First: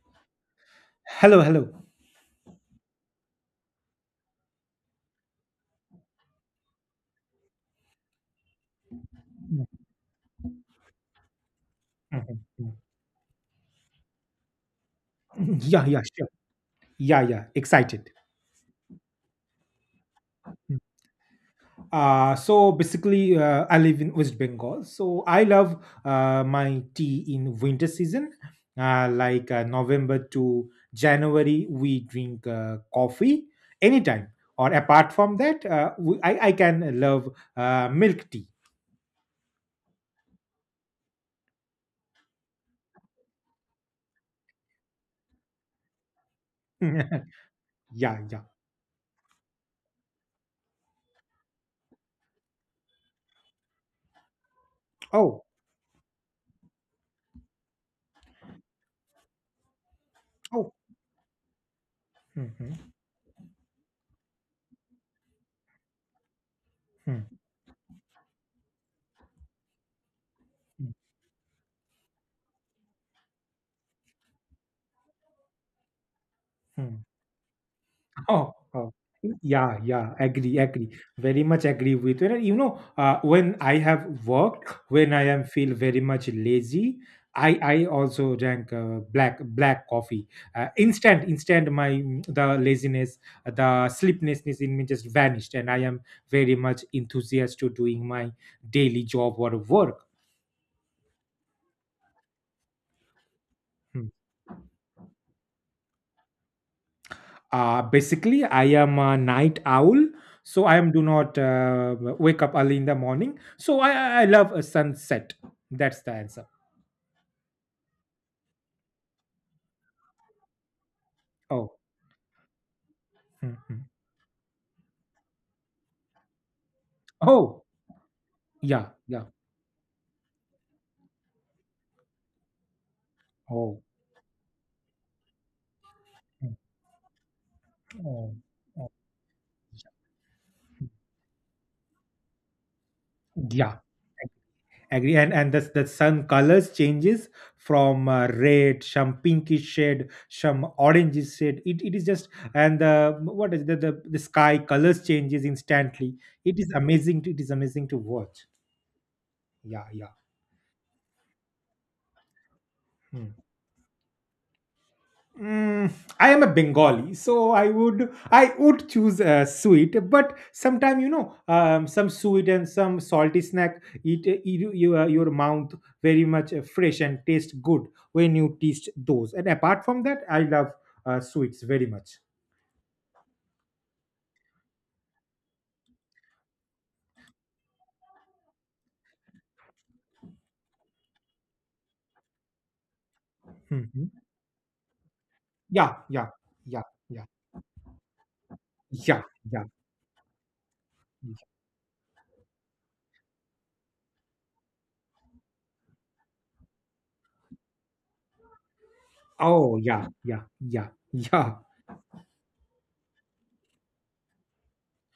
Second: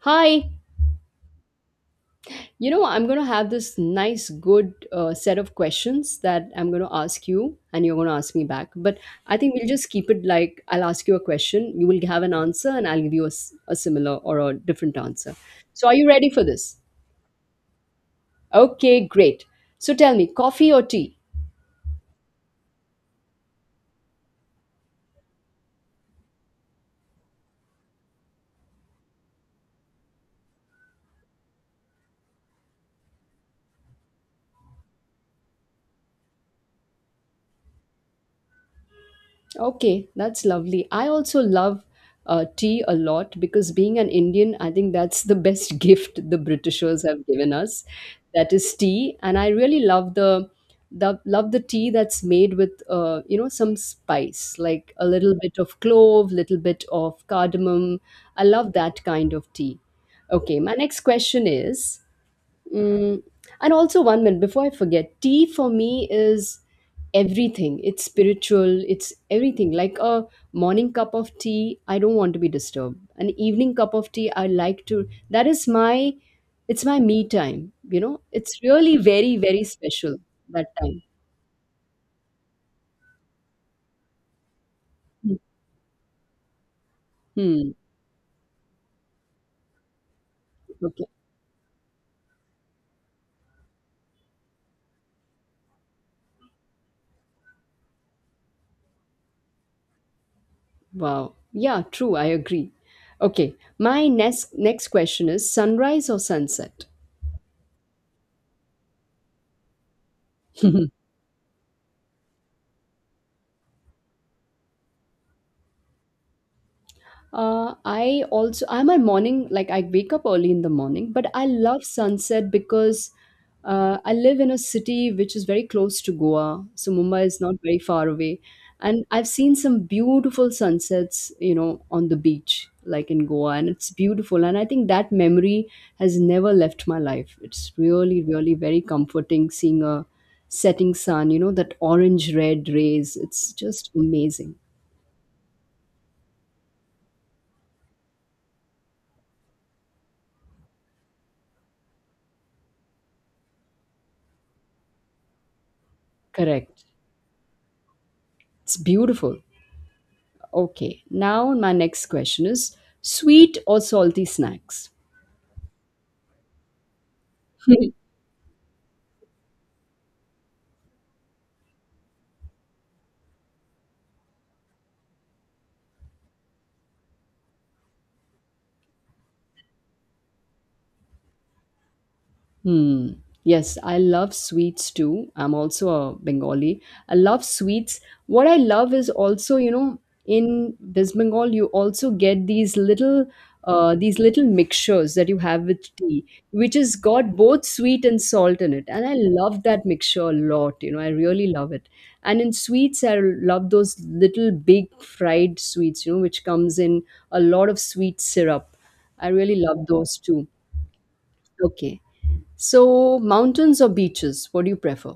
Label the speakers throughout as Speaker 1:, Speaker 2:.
Speaker 1: Hi.
Speaker 2: Hello, hello.
Speaker 1: You know, I'm going to have this nice, good set of questions that I'm going to ask you, and you're going to ask me back. But I think
Speaker 2: Mm,
Speaker 1: we'll just keep it like I'll ask you a question, you will have an
Speaker 2: Mhm,
Speaker 1: answer,
Speaker 2: mhm.
Speaker 1: and I'll give you a similar or a different answer.
Speaker 2: Mhm. Yeah,
Speaker 1: So, are
Speaker 2: yeah,
Speaker 1: you
Speaker 2: sure.
Speaker 1: ready for this?
Speaker 2: Yeah, yeah, excited.
Speaker 1: Okay, great. So, tell me, coffee
Speaker 2: Mm.
Speaker 1: or tea?
Speaker 2: So basically, I live in West Bengal. So I love my tea in winter season, November to January. We drink coffee anytime, or apart from that, I can love milk tea.
Speaker 1: Okay, that's lovely. I also love tea a lot because being an Indian, I think that's the best gift the Britishers have given us.
Speaker 2: Yeah, yeah.
Speaker 1: That is tea, and I really love the tea that's made with some spice, like a little
Speaker 2: Oh,
Speaker 1: bit of clove, little bit of cardamom. I love that kind of tea. Okay,
Speaker 2: oh.
Speaker 1: my next question is.
Speaker 2: Mhm,
Speaker 1: Mm, and also, one minute before I forget, tea for me is
Speaker 2: mhm,
Speaker 1: everything. It's spiritual, it's everything. Like a morning cup of tea, I don't want to be disturbed. An evening cup of tea, I like to, that is my, it's my
Speaker 2: mhm.
Speaker 1: me time, you know?
Speaker 2: Oh,
Speaker 1: It's
Speaker 2: oh.
Speaker 1: really very, very
Speaker 2: Yeah, yeah,
Speaker 1: special
Speaker 2: agree,
Speaker 1: that
Speaker 2: agree.
Speaker 1: time.
Speaker 2: Very much agree with you. And you know, when I am feel very much lazy, I
Speaker 1: Hmm.
Speaker 2: also drank black coffee. Uh,
Speaker 1: Okay.
Speaker 2: instant, instant, my mm, the laziness, the sleeplessness in me just vanished, and I am very much enthusiastic to doing my daily job or work.
Speaker 1: Wow. Yeah, true. I agree. Okay. My
Speaker 2: Hmm.
Speaker 1: next question is sunrise or sunset?
Speaker 2: Basically, I am a night owl, so I am do not wake up early in the morning. So I love a sunset. That's the answer.
Speaker 1: I also I'm a morning like I wake up early in the morning, but I
Speaker 2: Oh,
Speaker 1: love sunset because
Speaker 2: mhm.
Speaker 1: I live in a city which is very close to Goa, so Mumbai is not
Speaker 2: oh,
Speaker 1: very far away,
Speaker 2: yeah,
Speaker 1: and
Speaker 2: yeah.
Speaker 1: I've seen some beautiful sunsets, on the beach like in Goa, and
Speaker 2: Oh,
Speaker 1: it's beautiful, and I think that memory has never
Speaker 2: mm,
Speaker 1: left my life. It's really,
Speaker 2: oh,
Speaker 1: really very
Speaker 2: oh.
Speaker 1: comforting seeing a setting sun, that orange red rays. It's
Speaker 2: Yeah.
Speaker 1: just amazing.
Speaker 2: Agree. And the sun colors changes from red, some pinkish shade, some oranges shade. It is just and the what is the sky colors changes instantly.
Speaker 1: Correct.
Speaker 2: It is amazing to watch.
Speaker 1: It's beautiful.
Speaker 2: Yeah, yeah.
Speaker 1: Okay, now my next question is
Speaker 2: Hmm.
Speaker 1: sweet or salty snacks?
Speaker 2: Mm, I am a Bengali, so I would I would choose sweet. But sometimes you know, some sweet and some salty snack eat your mouth very much fresh and taste good when you taste those. And apart from that, I love sweets very much.
Speaker 1: Hmm. Yes, I love sweets too. I'm also a Bengali. I love sweets. What I love is also, in West Bengal, you also get
Speaker 2: Mhm.
Speaker 1: these little mixtures that you have with
Speaker 2: Yeah,
Speaker 1: tea,
Speaker 2: yeah,
Speaker 1: which
Speaker 2: yeah,
Speaker 1: has
Speaker 2: yeah,
Speaker 1: got both sweet and salt in it. And I
Speaker 2: yeah,
Speaker 1: love
Speaker 2: yeah,
Speaker 1: that mixture a lot. I
Speaker 2: yeah.
Speaker 1: really love it. And in sweets, I love those little big fried sweets, which comes in a lot of sweet syrup. I really
Speaker 2: Oh,
Speaker 1: love
Speaker 2: yeah,
Speaker 1: those
Speaker 2: yeah,
Speaker 1: too.
Speaker 2: yeah, yeah.
Speaker 1: Okay. So, mountains or beaches, what do you prefer?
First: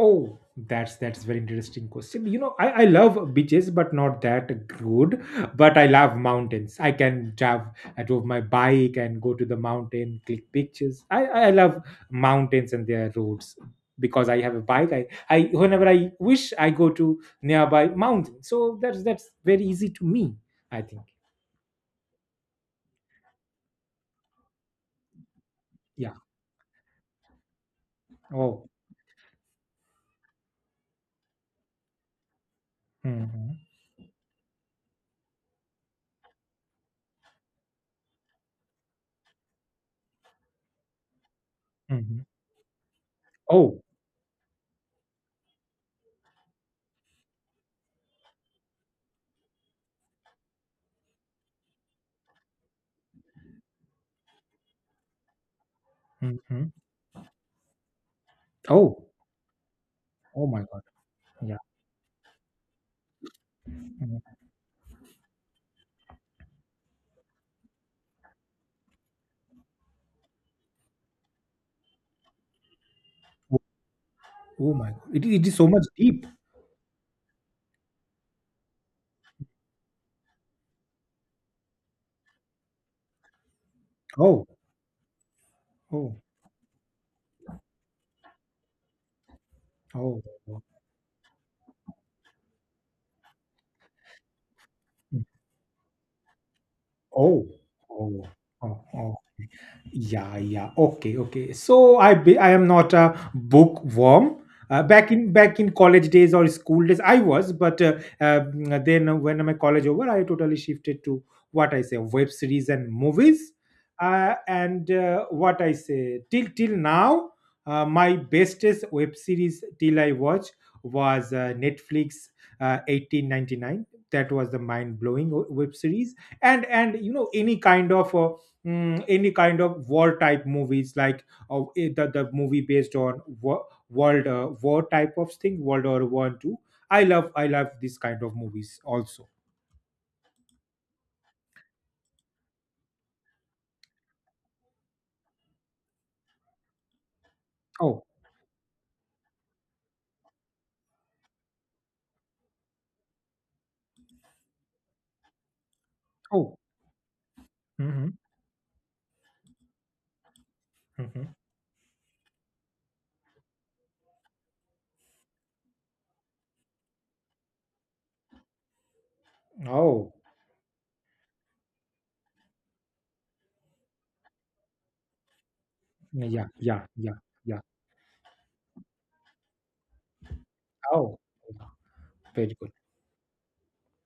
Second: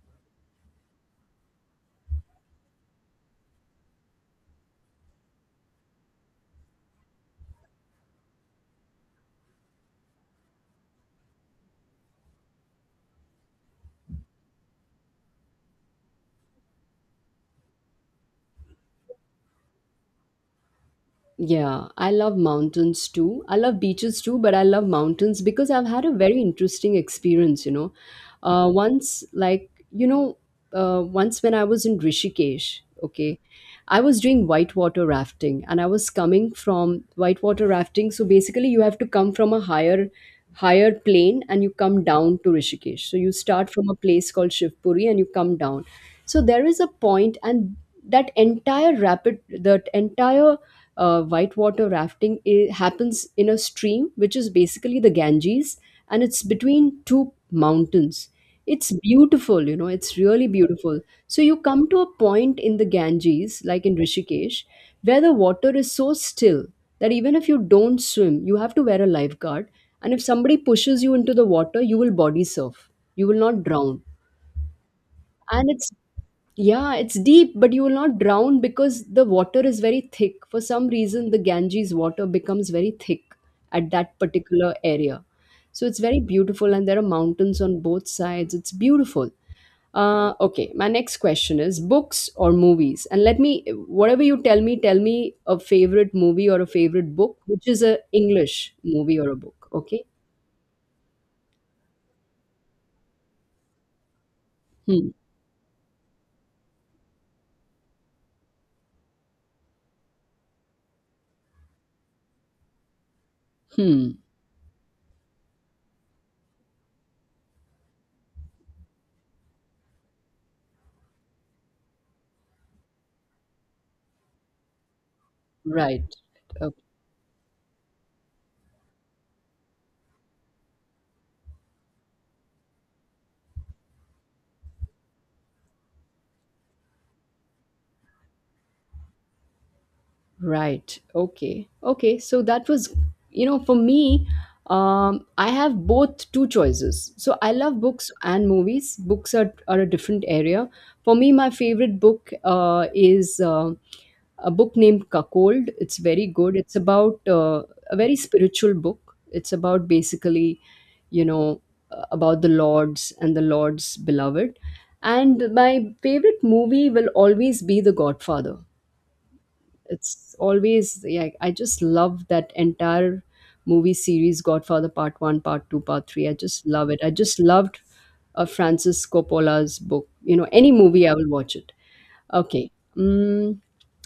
Speaker 2: Oh, that's very interesting question. You know, I love beaches, but not that good. But I love mountains. I can drive. I drove my bike and go to the mountain, click pictures. I love mountains and their roads because I have a bike. I whenever I wish I go to nearby mountain. So that's very easy to me. I think.
Speaker 1: Yeah, I love mountains too. I love beaches too, but I love mountains because I've had a
Speaker 2: Yeah.
Speaker 1: very interesting experience.
Speaker 2: Oh.
Speaker 1: Once, like, you know, once when I was in Rishikesh, okay,
Speaker 2: Hmm.
Speaker 1: I was doing whitewater rafting and I was coming from whitewater rafting. So basically, you have to come from a higher plane and you come
Speaker 2: Hmm.
Speaker 1: down to Rishikesh. So you start
Speaker 2: Oh.
Speaker 1: from a place called Shivpuri and you come down. So there is a point and that entire whitewater rafting I happens in a stream which is basically the Ganges, and it's
Speaker 2: Hmm.
Speaker 1: between two mountains. It's
Speaker 2: Oh.
Speaker 1: beautiful, it's really
Speaker 2: Oh my God.
Speaker 1: beautiful. So
Speaker 2: Yeah.
Speaker 1: you come to a point in the Ganges, like in
Speaker 2: Mhm.
Speaker 1: Rishikesh, where the water is so still that even if you don't swim, you have to wear a lifeguard. And if somebody pushes you into the water, you will body surf. You will
Speaker 2: Oh,
Speaker 1: not drown,
Speaker 2: oh my God. It is so
Speaker 1: and
Speaker 2: much
Speaker 1: it's,
Speaker 2: deep.
Speaker 1: yeah, it's deep, but you will not drown because the water is very thick. For some reason, the Ganges water becomes very thick at that
Speaker 2: Oh.
Speaker 1: particular area. So it's
Speaker 2: Oh,
Speaker 1: very beautiful, and there are mountains on both sides. It's beautiful.
Speaker 2: oh.
Speaker 1: uh,
Speaker 2: Oh! Oh.
Speaker 1: okay my next question is books or movies. And let me whatever you tell me, tell me a favorite movie or a favorite book
Speaker 2: Oh,
Speaker 1: which is a
Speaker 2: oh,
Speaker 1: English
Speaker 2: oh, oh.
Speaker 1: movie or a book. Okay.
Speaker 2: Yeah, yeah. Okay, okay. I am not a bookworm.
Speaker 1: Hmm.
Speaker 2: Back in college days or school days, I was, but then when my college over, I totally shifted to what I say web series and movies.
Speaker 1: Hmm.
Speaker 2: And What I say till now, my bestest web series till I watch was Netflix 1899. That was the mind blowing web
Speaker 1: Right.
Speaker 2: series, and you know any kind of any kind of war type movies, like the movie based on world war type of thing, world war one two. I love this kind of movies also.
Speaker 1: Right. Okay. Okay. So that was, for me, I have both two choices. So I love
Speaker 2: Oh,
Speaker 1: books and movies. Books are a different area. For me, my favorite book is a book named Cuckold. It's very good.
Speaker 2: oh.
Speaker 1: It's about a very
Speaker 2: Hmm,
Speaker 1: spiritual book. It's about basically, you
Speaker 2: hmm.
Speaker 1: know, about the Lord's and the Lord's beloved. And my favorite movie will always be The Godfather.
Speaker 2: Oh,
Speaker 1: It's always, yeah, I just love that entire movie series Godfather Part 1, Part 2, Part 3. I
Speaker 2: yeah,
Speaker 1: just
Speaker 2: yeah,
Speaker 1: love it. I
Speaker 2: yeah,
Speaker 1: just
Speaker 2: yeah.
Speaker 1: loved Francis Coppola's book. Any movie, I
Speaker 2: Oh,
Speaker 1: will watch it.
Speaker 2: very
Speaker 1: Okay.
Speaker 2: good.
Speaker 1: Mm,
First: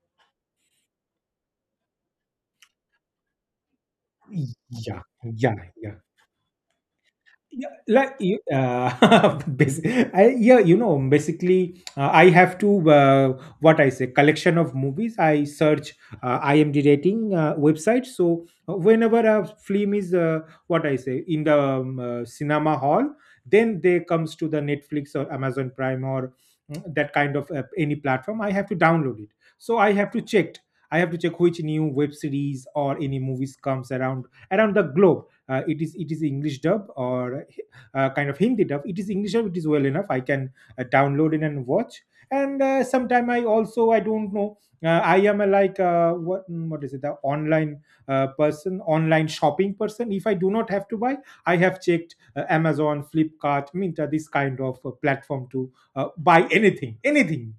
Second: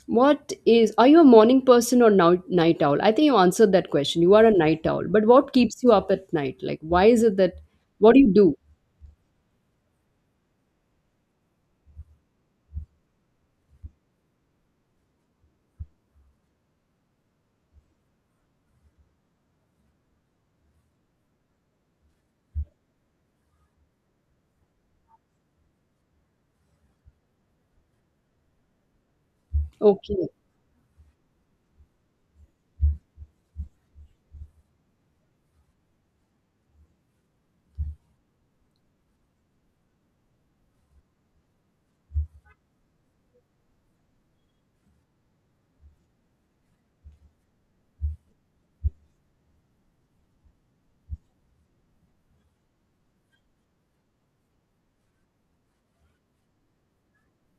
Speaker 1: what is are you a morning person or now night owl? I think you answered that question. You are a night
Speaker 2: Yeah,
Speaker 1: owl. But what
Speaker 2: yeah,
Speaker 1: keeps you
Speaker 2: yeah.
Speaker 1: up at night? Like, why is it that
Speaker 2: Yeah,
Speaker 1: what do you do?
Speaker 2: you know, basically, I have to what I say collection of movies. I search IMDb rating website. So whenever a film is what I say in the cinema hall, then they comes to the Netflix or Amazon Prime or that kind of any platform. I have to download it. So I have to
Speaker 1: Okay.
Speaker 2: check. I have to check which new web series or any movies comes around the globe. It is english dub or kind of hindi dub. It is english dub. It is well enough. I can download it and watch. And sometime I also I don't know, I am a like what is it, the online person online shopping person. If I do not have to buy, I have checked Amazon, Flipkart, Minta, this kind of platform to buy anything.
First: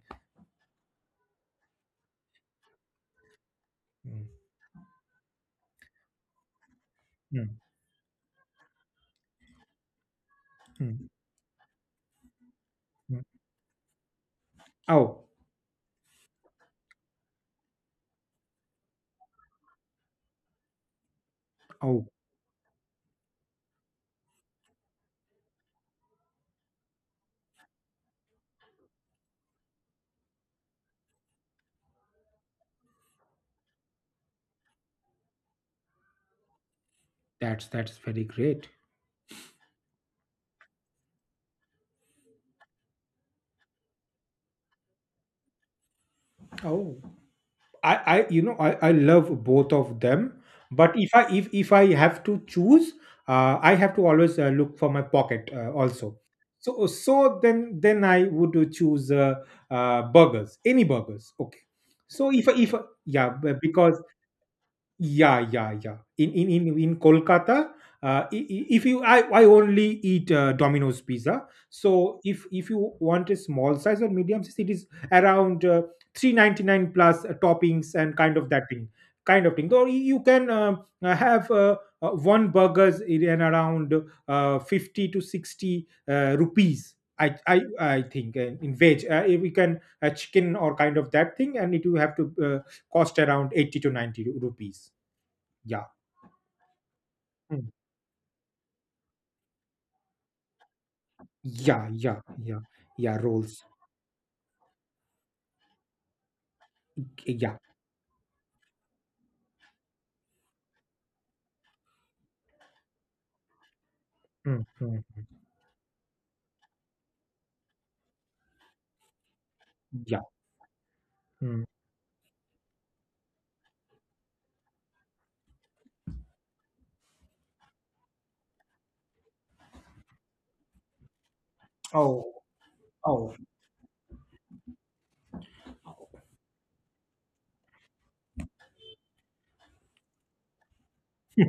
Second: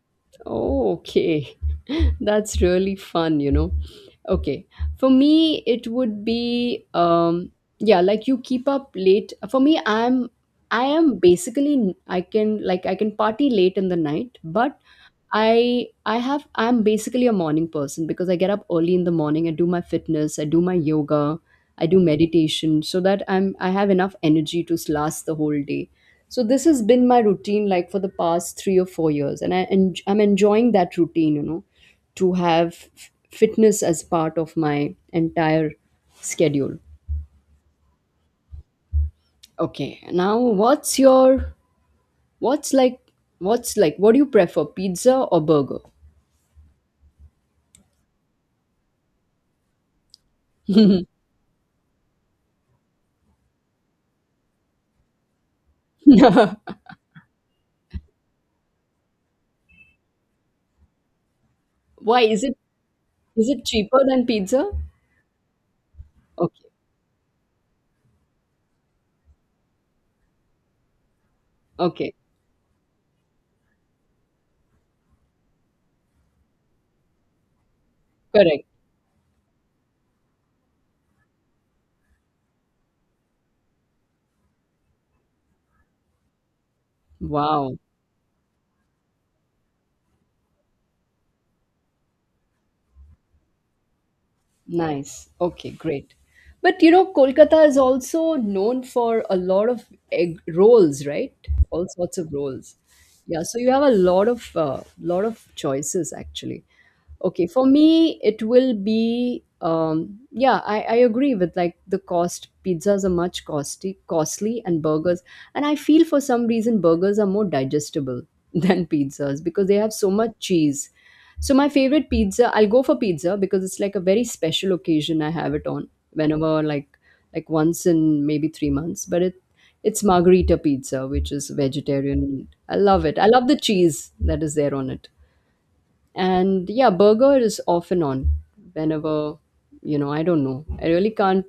Speaker 1: Oh, okay. That's really fun.
Speaker 2: Mm,
Speaker 1: Okay. For me, it would be
Speaker 2: mm,
Speaker 1: yeah, like you keep up late. For me, I'm I
Speaker 2: mm,
Speaker 1: am basically, I can
Speaker 2: mm.
Speaker 1: party late in the night, but
Speaker 2: Oh,
Speaker 1: I'm basically a morning person because I get up early in the morning, I do my fitness, I do my yoga, I do
Speaker 2: oh,
Speaker 1: meditation so that I have enough energy to last the whole day. So this has been my routine like for the past 3 or 4 years, and I'm enjoying that routine, you know, to have fitness as part of my entire schedule.
Speaker 2: that's very great.
Speaker 1: Okay. Now what's your what's like what's like what do you prefer, pizza or burger?
Speaker 2: Oh, I you know, I love both of them, but if I have to choose, I have to always look for my pocket also. So then I would choose burgers, any burgers, okay.
Speaker 1: Why
Speaker 2: so if
Speaker 1: is it cheaper
Speaker 2: because
Speaker 1: than pizza?
Speaker 2: yeah, yeah, yeah.
Speaker 1: Okay.
Speaker 2: In Kolkata, I- if you I only eat Domino's pizza.
Speaker 1: Okay.
Speaker 2: So if you want a small size or medium size, it is around 399 plus toppings and kind of
Speaker 1: Correct.
Speaker 2: that thing, kind of thing. Or you can have one burgers in and around 50 to 60 rupees.
Speaker 1: Wow.
Speaker 2: I think in veg we can chicken or kind of that thing, and it will have to cost around 80 to 90 rupees.
Speaker 1: Nice. Okay,
Speaker 2: Yeah.
Speaker 1: great. But, Kolkata
Speaker 2: Mm.
Speaker 1: is also known for a lot of egg rolls, right? All
Speaker 2: Yeah,
Speaker 1: sorts
Speaker 2: yeah,
Speaker 1: of
Speaker 2: yeah.
Speaker 1: rolls.
Speaker 2: Yeah,
Speaker 1: Yeah, so
Speaker 2: roles.
Speaker 1: you have a lot of choices, actually. Okay,
Speaker 2: Yeah.
Speaker 1: for me it will be yeah, I agree with like the cost. Pizzas are much costly,
Speaker 2: Mm,
Speaker 1: and
Speaker 2: mm,
Speaker 1: burgers. And I feel for some reason burgers are more digestible than pizzas because they have so
Speaker 2: yeah.
Speaker 1: much cheese. So
Speaker 2: Mm.
Speaker 1: my favorite pizza, I'll go for pizza because it's like a very special occasion I have it on, whenever, like once in maybe 3 months, but it's margarita pizza which is
Speaker 2: Oh,
Speaker 1: vegetarian. I love it. I
Speaker 2: oh.
Speaker 1: love the cheese that is there on it. And yeah, burger is off and on, whenever. I don't know. I really can't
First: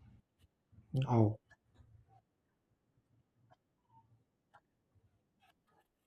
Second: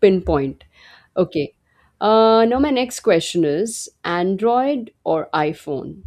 Speaker 1: pinpoint.
Speaker 2: Oh.
Speaker 1: Okay. Now my next question is Android or iPhone?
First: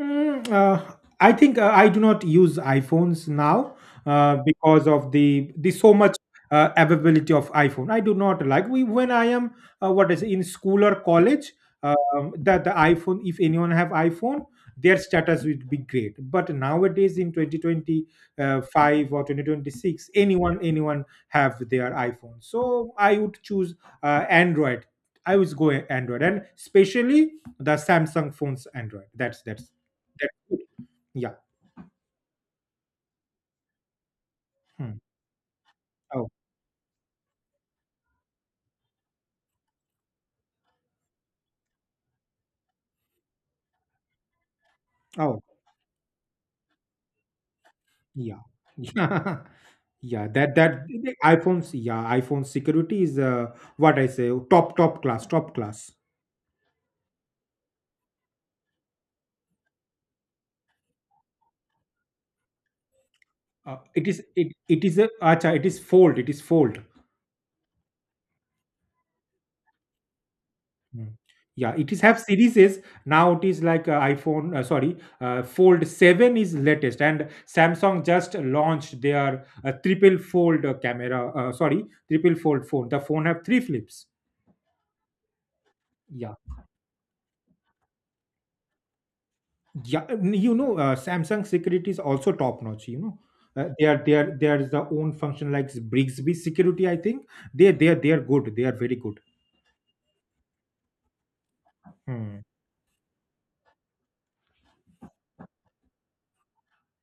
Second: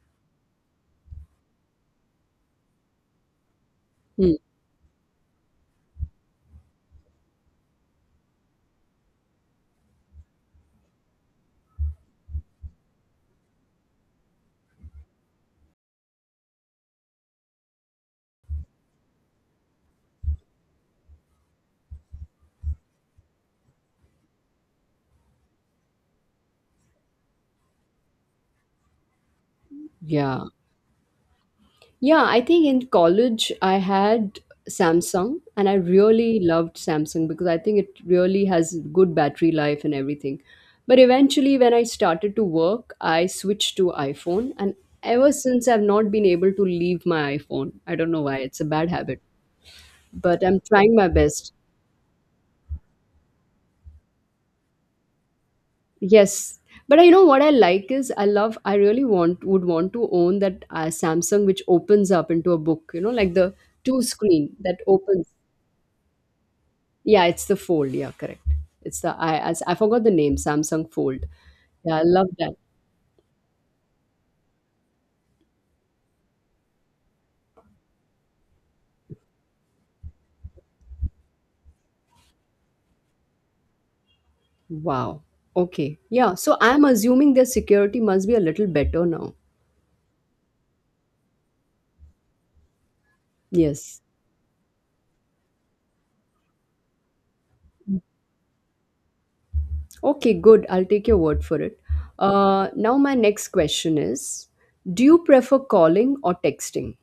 Speaker 2: Mm, uh, I think I do not use iPhones now
Speaker 1: Hmm.
Speaker 2: because of the so much availability of iPhone. I do not like we When I am in school or college, that the iPhone. If anyone have iPhone, their status would be great. But nowadays in 2025 or 2026, anyone have their iPhone. So I would choose Android. I would go Android, and especially the Samsung phones Android. That's that
Speaker 1: Yeah.
Speaker 2: could Yeah.
Speaker 1: Yeah, I think in college I had
Speaker 2: Hmm.
Speaker 1: Samsung and I
Speaker 2: Oh,
Speaker 1: really loved Samsung because I think it really has good battery life and everything. But eventually, when I started to work, I switched to iPhone, and ever
Speaker 2: oh,
Speaker 1: since I've not been able to leave my iPhone. I don't know why,
Speaker 2: yeah.
Speaker 1: it's a bad habit,
Speaker 2: Yeah, yeah.
Speaker 1: but I'm trying my best.
Speaker 2: iPhone security is what I say, top class, top class.
Speaker 1: Yes. But you know what I like is, I love I really want would want to own that Samsung which opens up into a book, you know, like the two screen that
Speaker 2: It is a
Speaker 1: opens.
Speaker 2: acha, it is fold.
Speaker 1: Yeah, it's the Fold. Yeah, correct. It's the, I, as I forgot the name, Samsung
Speaker 2: Hmm.
Speaker 1: Fold.
Speaker 2: Yeah, it
Speaker 1: Yeah,
Speaker 2: is
Speaker 1: I
Speaker 2: have
Speaker 1: love that.
Speaker 2: series. Now it is like Fold 7 is latest, and Samsung just launched their triple fold phone. The phone have three flips.
Speaker 1: Wow. Okay. Yeah,
Speaker 2: Yeah.
Speaker 1: so I'm assuming their security must be a little better now.
Speaker 2: Yeah, and you know, Samsung security is also top notch. You know,
Speaker 1: Yes.
Speaker 2: they are the own function like Brigsby security. I think they are good. They are very good.
Speaker 1: Okay, good. I'll take your word for it. Now my next question is, do you prefer calling or texting?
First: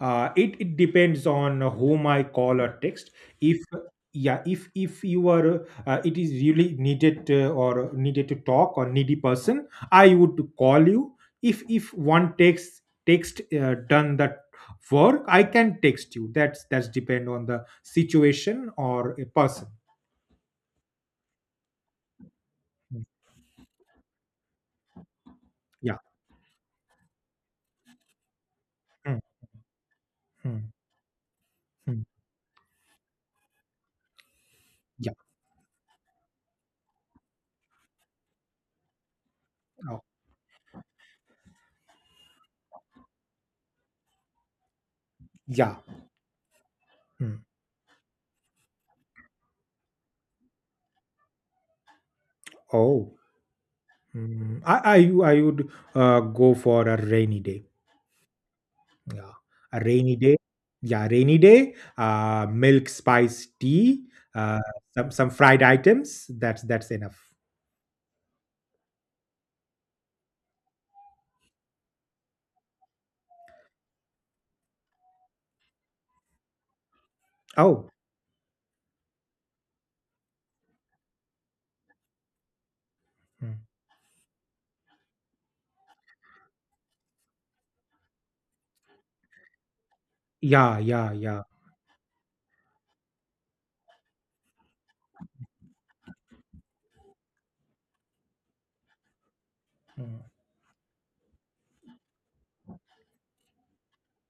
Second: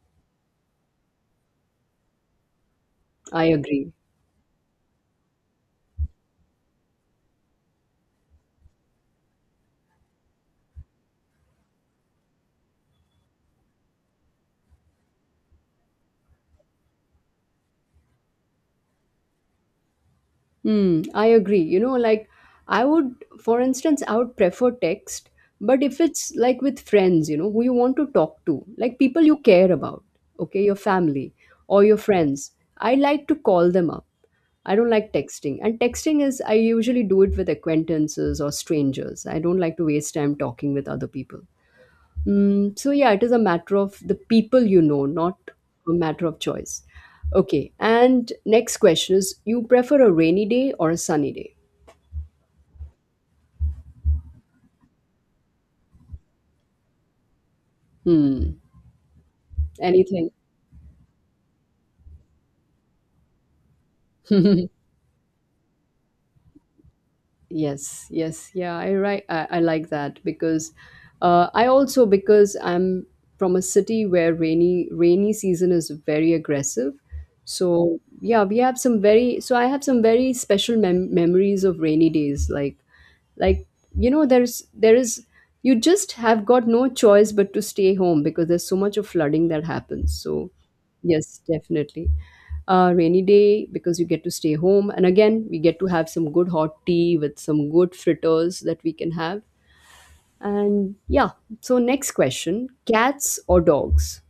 Speaker 2: It it depends on whom I call or text.
Speaker 1: I
Speaker 2: If
Speaker 1: agree.
Speaker 2: yeah If you are, it is really needed, or needed to talk or needy person, I would call you. If one text, done that work, I can text you. That's depend on the situation or a person.
Speaker 1: Hmm, I agree. Like I
Speaker 2: Mm,
Speaker 1: would, for instance, I would prefer text, but if
Speaker 2: yeah.
Speaker 1: it's like with friends, who you want to talk to, like
Speaker 2: Mm,
Speaker 1: people you care about, okay,
Speaker 2: mm,
Speaker 1: your family or your
Speaker 2: mm.
Speaker 1: friends, I like to call them up. I don't like
Speaker 2: Yeah.
Speaker 1: texting. And texting is, I usually do it with acquaintances or strangers. I don't like to
Speaker 2: Oh,
Speaker 1: waste time talking with other people. So yeah, it is a matter of the people you know, not
Speaker 2: yeah.
Speaker 1: a matter of choice.
Speaker 2: Mm.
Speaker 1: Okay, and next question is: you prefer a rainy day or a sunny day?
Speaker 2: Oh. I would go for a rainy day.
Speaker 1: Hmm.
Speaker 2: Yeah. A rainy
Speaker 1: Anything?
Speaker 2: day. Yeah, rainy day, milk spice tea, uh, some fried items. That's enough.
Speaker 1: Yes, yes, yeah. I right. I like that because I also, because I'm from a city where rainy season is very aggressive.
Speaker 2: Oh,
Speaker 1: So yeah, we have some very. So I have some very special memories of rainy days, like you know there's there is you just have got no choice but to stay home because there's so much of flooding that happens. So
Speaker 2: yeah, yeah,
Speaker 1: yes,
Speaker 2: yeah.
Speaker 1: definitely rainy day, because you get to stay home and again we get to have some good hot tea with some good fritters that we can have. And yeah, so next question, cats or dogs?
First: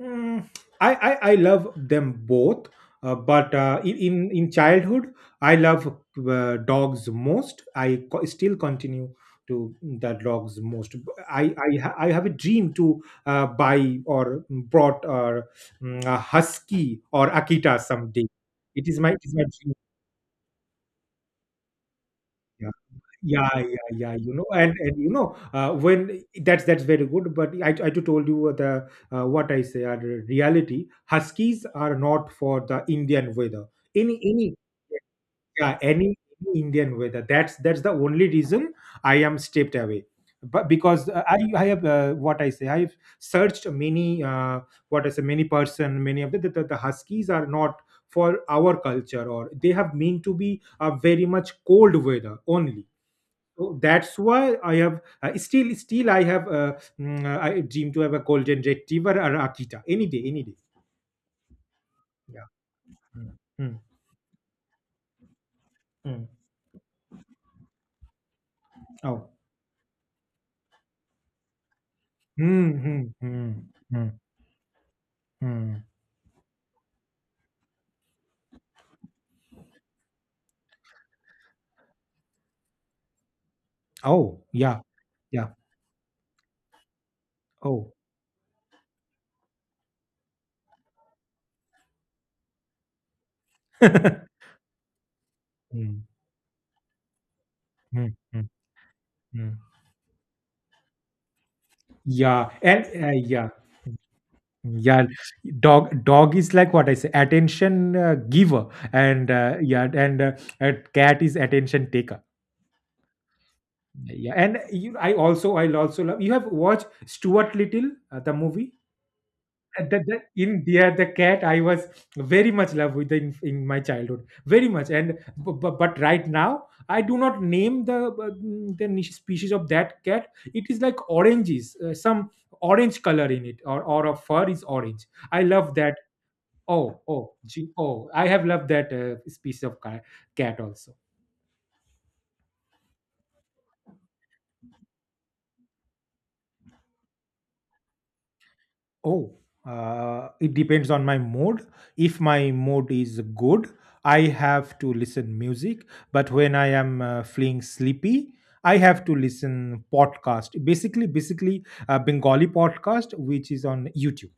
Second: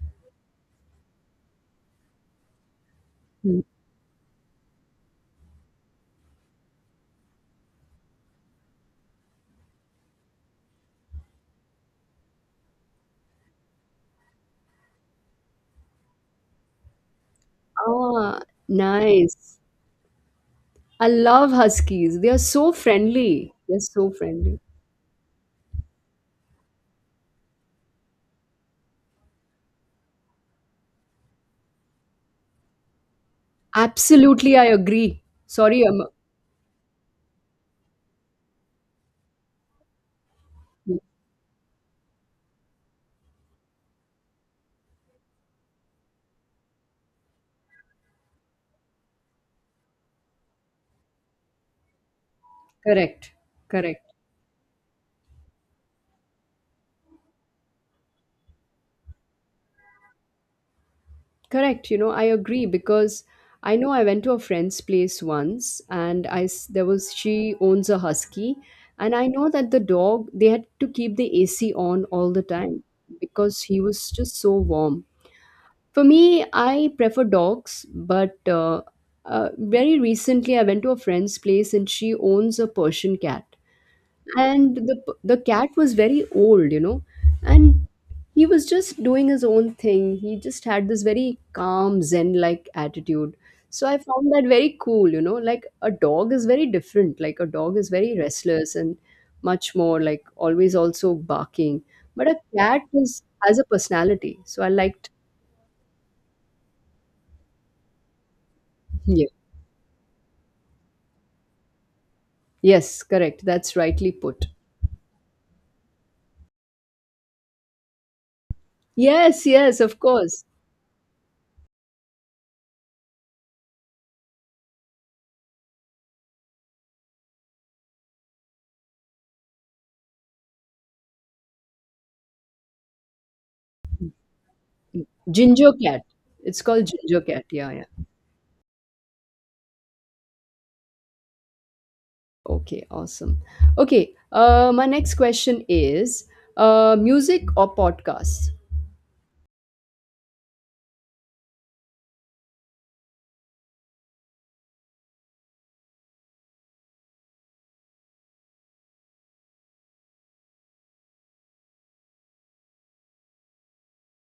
Speaker 2: Mm, I love them both, but
Speaker 1: Hmm.
Speaker 2: in in childhood, I love dogs most. Still continue to the dogs most. I have a dream to buy or brought or mm, a husky or Akita someday.
Speaker 1: Ah,
Speaker 2: It is my
Speaker 1: nice.
Speaker 2: dream.
Speaker 1: I love huskies, they are so
Speaker 2: Yeah.
Speaker 1: friendly
Speaker 2: Yeah,
Speaker 1: they're
Speaker 2: yeah,
Speaker 1: so
Speaker 2: yeah. You know,
Speaker 1: friendly
Speaker 2: and you know, when that's very good. But I just told you the what I say are the reality. Huskies are not for the Indian weather.
Speaker 1: Absolutely,
Speaker 2: Any
Speaker 1: I agree.
Speaker 2: yeah,
Speaker 1: Sorry i
Speaker 2: any Indian weather. That's the only reason I am stepped away. But because I have what I say, I have searched many what I say, many person, many of the Huskies are not for our culture, or they have mean to be a very much cold weather only.
Speaker 1: Correct.
Speaker 2: So
Speaker 1: Correct.
Speaker 2: that's why I have still I have I dream to have a golden retriever or Akita any day, any day.
Speaker 1: Correct. I
Speaker 2: Yeah.
Speaker 1: agree because
Speaker 2: Mm,
Speaker 1: I
Speaker 2: mm,
Speaker 1: know I went to a friend's place once, and
Speaker 2: mm.
Speaker 1: I s- there was she owns a husky, and
Speaker 2: Oh.
Speaker 1: I know that the dog, they had to keep the AC on all the
Speaker 2: Mm,
Speaker 1: time
Speaker 2: mm,
Speaker 1: because
Speaker 2: mm,
Speaker 1: he was
Speaker 2: mm,
Speaker 1: just so warm.
Speaker 2: mm.
Speaker 1: For me, I prefer dogs, but very recently I went to a friend's place and she owns a Persian cat.
Speaker 2: Oh,
Speaker 1: And
Speaker 2: yeah,
Speaker 1: the the
Speaker 2: yeah.
Speaker 1: cat was very old, you know, and
Speaker 2: Oh.
Speaker 1: he was just doing his own thing. He just had this very calm, zen like attitude, so I found that very cool, you know. Like a
Speaker 2: Mm,
Speaker 1: dog is very different. Like a dog is very
Speaker 2: mm, mm,
Speaker 1: restless and
Speaker 2: mm.
Speaker 1: much more like always also barking, but a
Speaker 2: Yeah,
Speaker 1: cat
Speaker 2: and
Speaker 1: is
Speaker 2: yeah.
Speaker 1: has a personality, so I
Speaker 2: Yeah,
Speaker 1: liked.
Speaker 2: dog is like what I say, attention giver,
Speaker 1: Yeah,
Speaker 2: and a cat is attention taker.
Speaker 1: yes, correct, that's rightly
Speaker 2: Yeah,
Speaker 1: put.
Speaker 2: and you, I also love. You have watched Stuart Little, the movie.
Speaker 1: Yes, yes, of
Speaker 2: The,
Speaker 1: course.
Speaker 2: in there, the cat. I was very much love with in my childhood, very much. But right now, I do not name the the niche species of that cat. It is like oranges, some orange color in it, or a fur is orange. I
Speaker 1: Ginger
Speaker 2: love that.
Speaker 1: cat. It's called
Speaker 2: Oh,
Speaker 1: ginger
Speaker 2: oh,
Speaker 1: cat, yeah,
Speaker 2: gee,
Speaker 1: yeah.
Speaker 2: oh! I have loved that species of cat also.
Speaker 1: Okay, awesome. Okay, my next question is music or podcasts?
Speaker 2: Oh, it depends on my mood. If my mood is good, I have to listen music. But when I am feeling sleepy, I have to listen podcast. Basically, basically Bengali podcast, which is on YouTube.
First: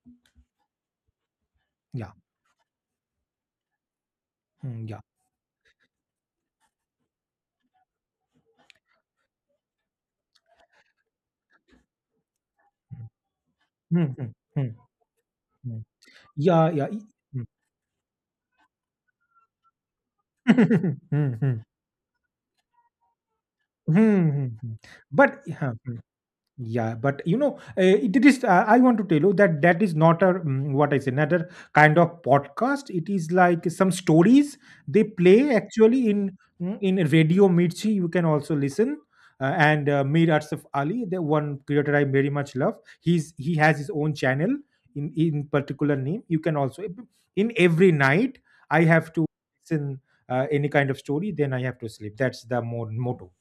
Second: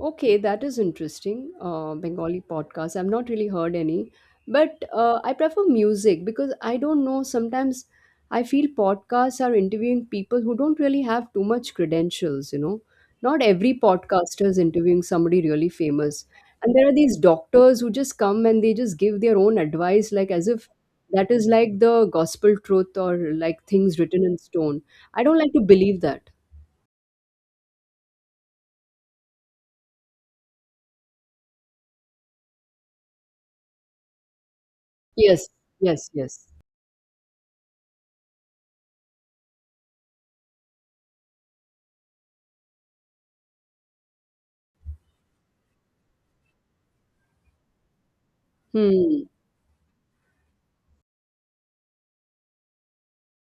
Speaker 1: Okay, that is interesting.
Speaker 2: Yeah,
Speaker 1: Bengali podcasts. I've not really heard any, but
Speaker 2: mm, yeah,
Speaker 1: I prefer music because I don't know. Sometimes I feel podcasts are interviewing people who don't really have too much credentials, you know. Not every
Speaker 2: mm, mm,
Speaker 1: podcaster is
Speaker 2: mm,
Speaker 1: interviewing somebody really
Speaker 2: mm,
Speaker 1: famous.
Speaker 2: yeah,
Speaker 1: And there
Speaker 2: yeah.
Speaker 1: are these
Speaker 2: Mm.
Speaker 1: doctors who just come and they just give their own advice, like as if that
Speaker 2: Mm,
Speaker 1: is
Speaker 2: mm,
Speaker 1: like the gospel truth or like
Speaker 2: mm,
Speaker 1: things written in
Speaker 2: mm, mm.
Speaker 1: stone. I don't
Speaker 2: But
Speaker 1: like to
Speaker 2: yeah.
Speaker 1: believe that.
Speaker 2: Yeah, but you know, it is I want to tell you that is not a what I say, another kind of podcast. It is like some stories they
Speaker 1: Yes,
Speaker 2: play actually
Speaker 1: yes,
Speaker 2: in
Speaker 1: yes.
Speaker 2: in Radio Mirchi, you can also listen. And Mir Arsaf Ali, the one creator I very much love. He has his own channel in particular name, you can also in every night. I have
Speaker 1: Hmm.
Speaker 2: to listen any kind of story, then I have to sleep. That's the more motto.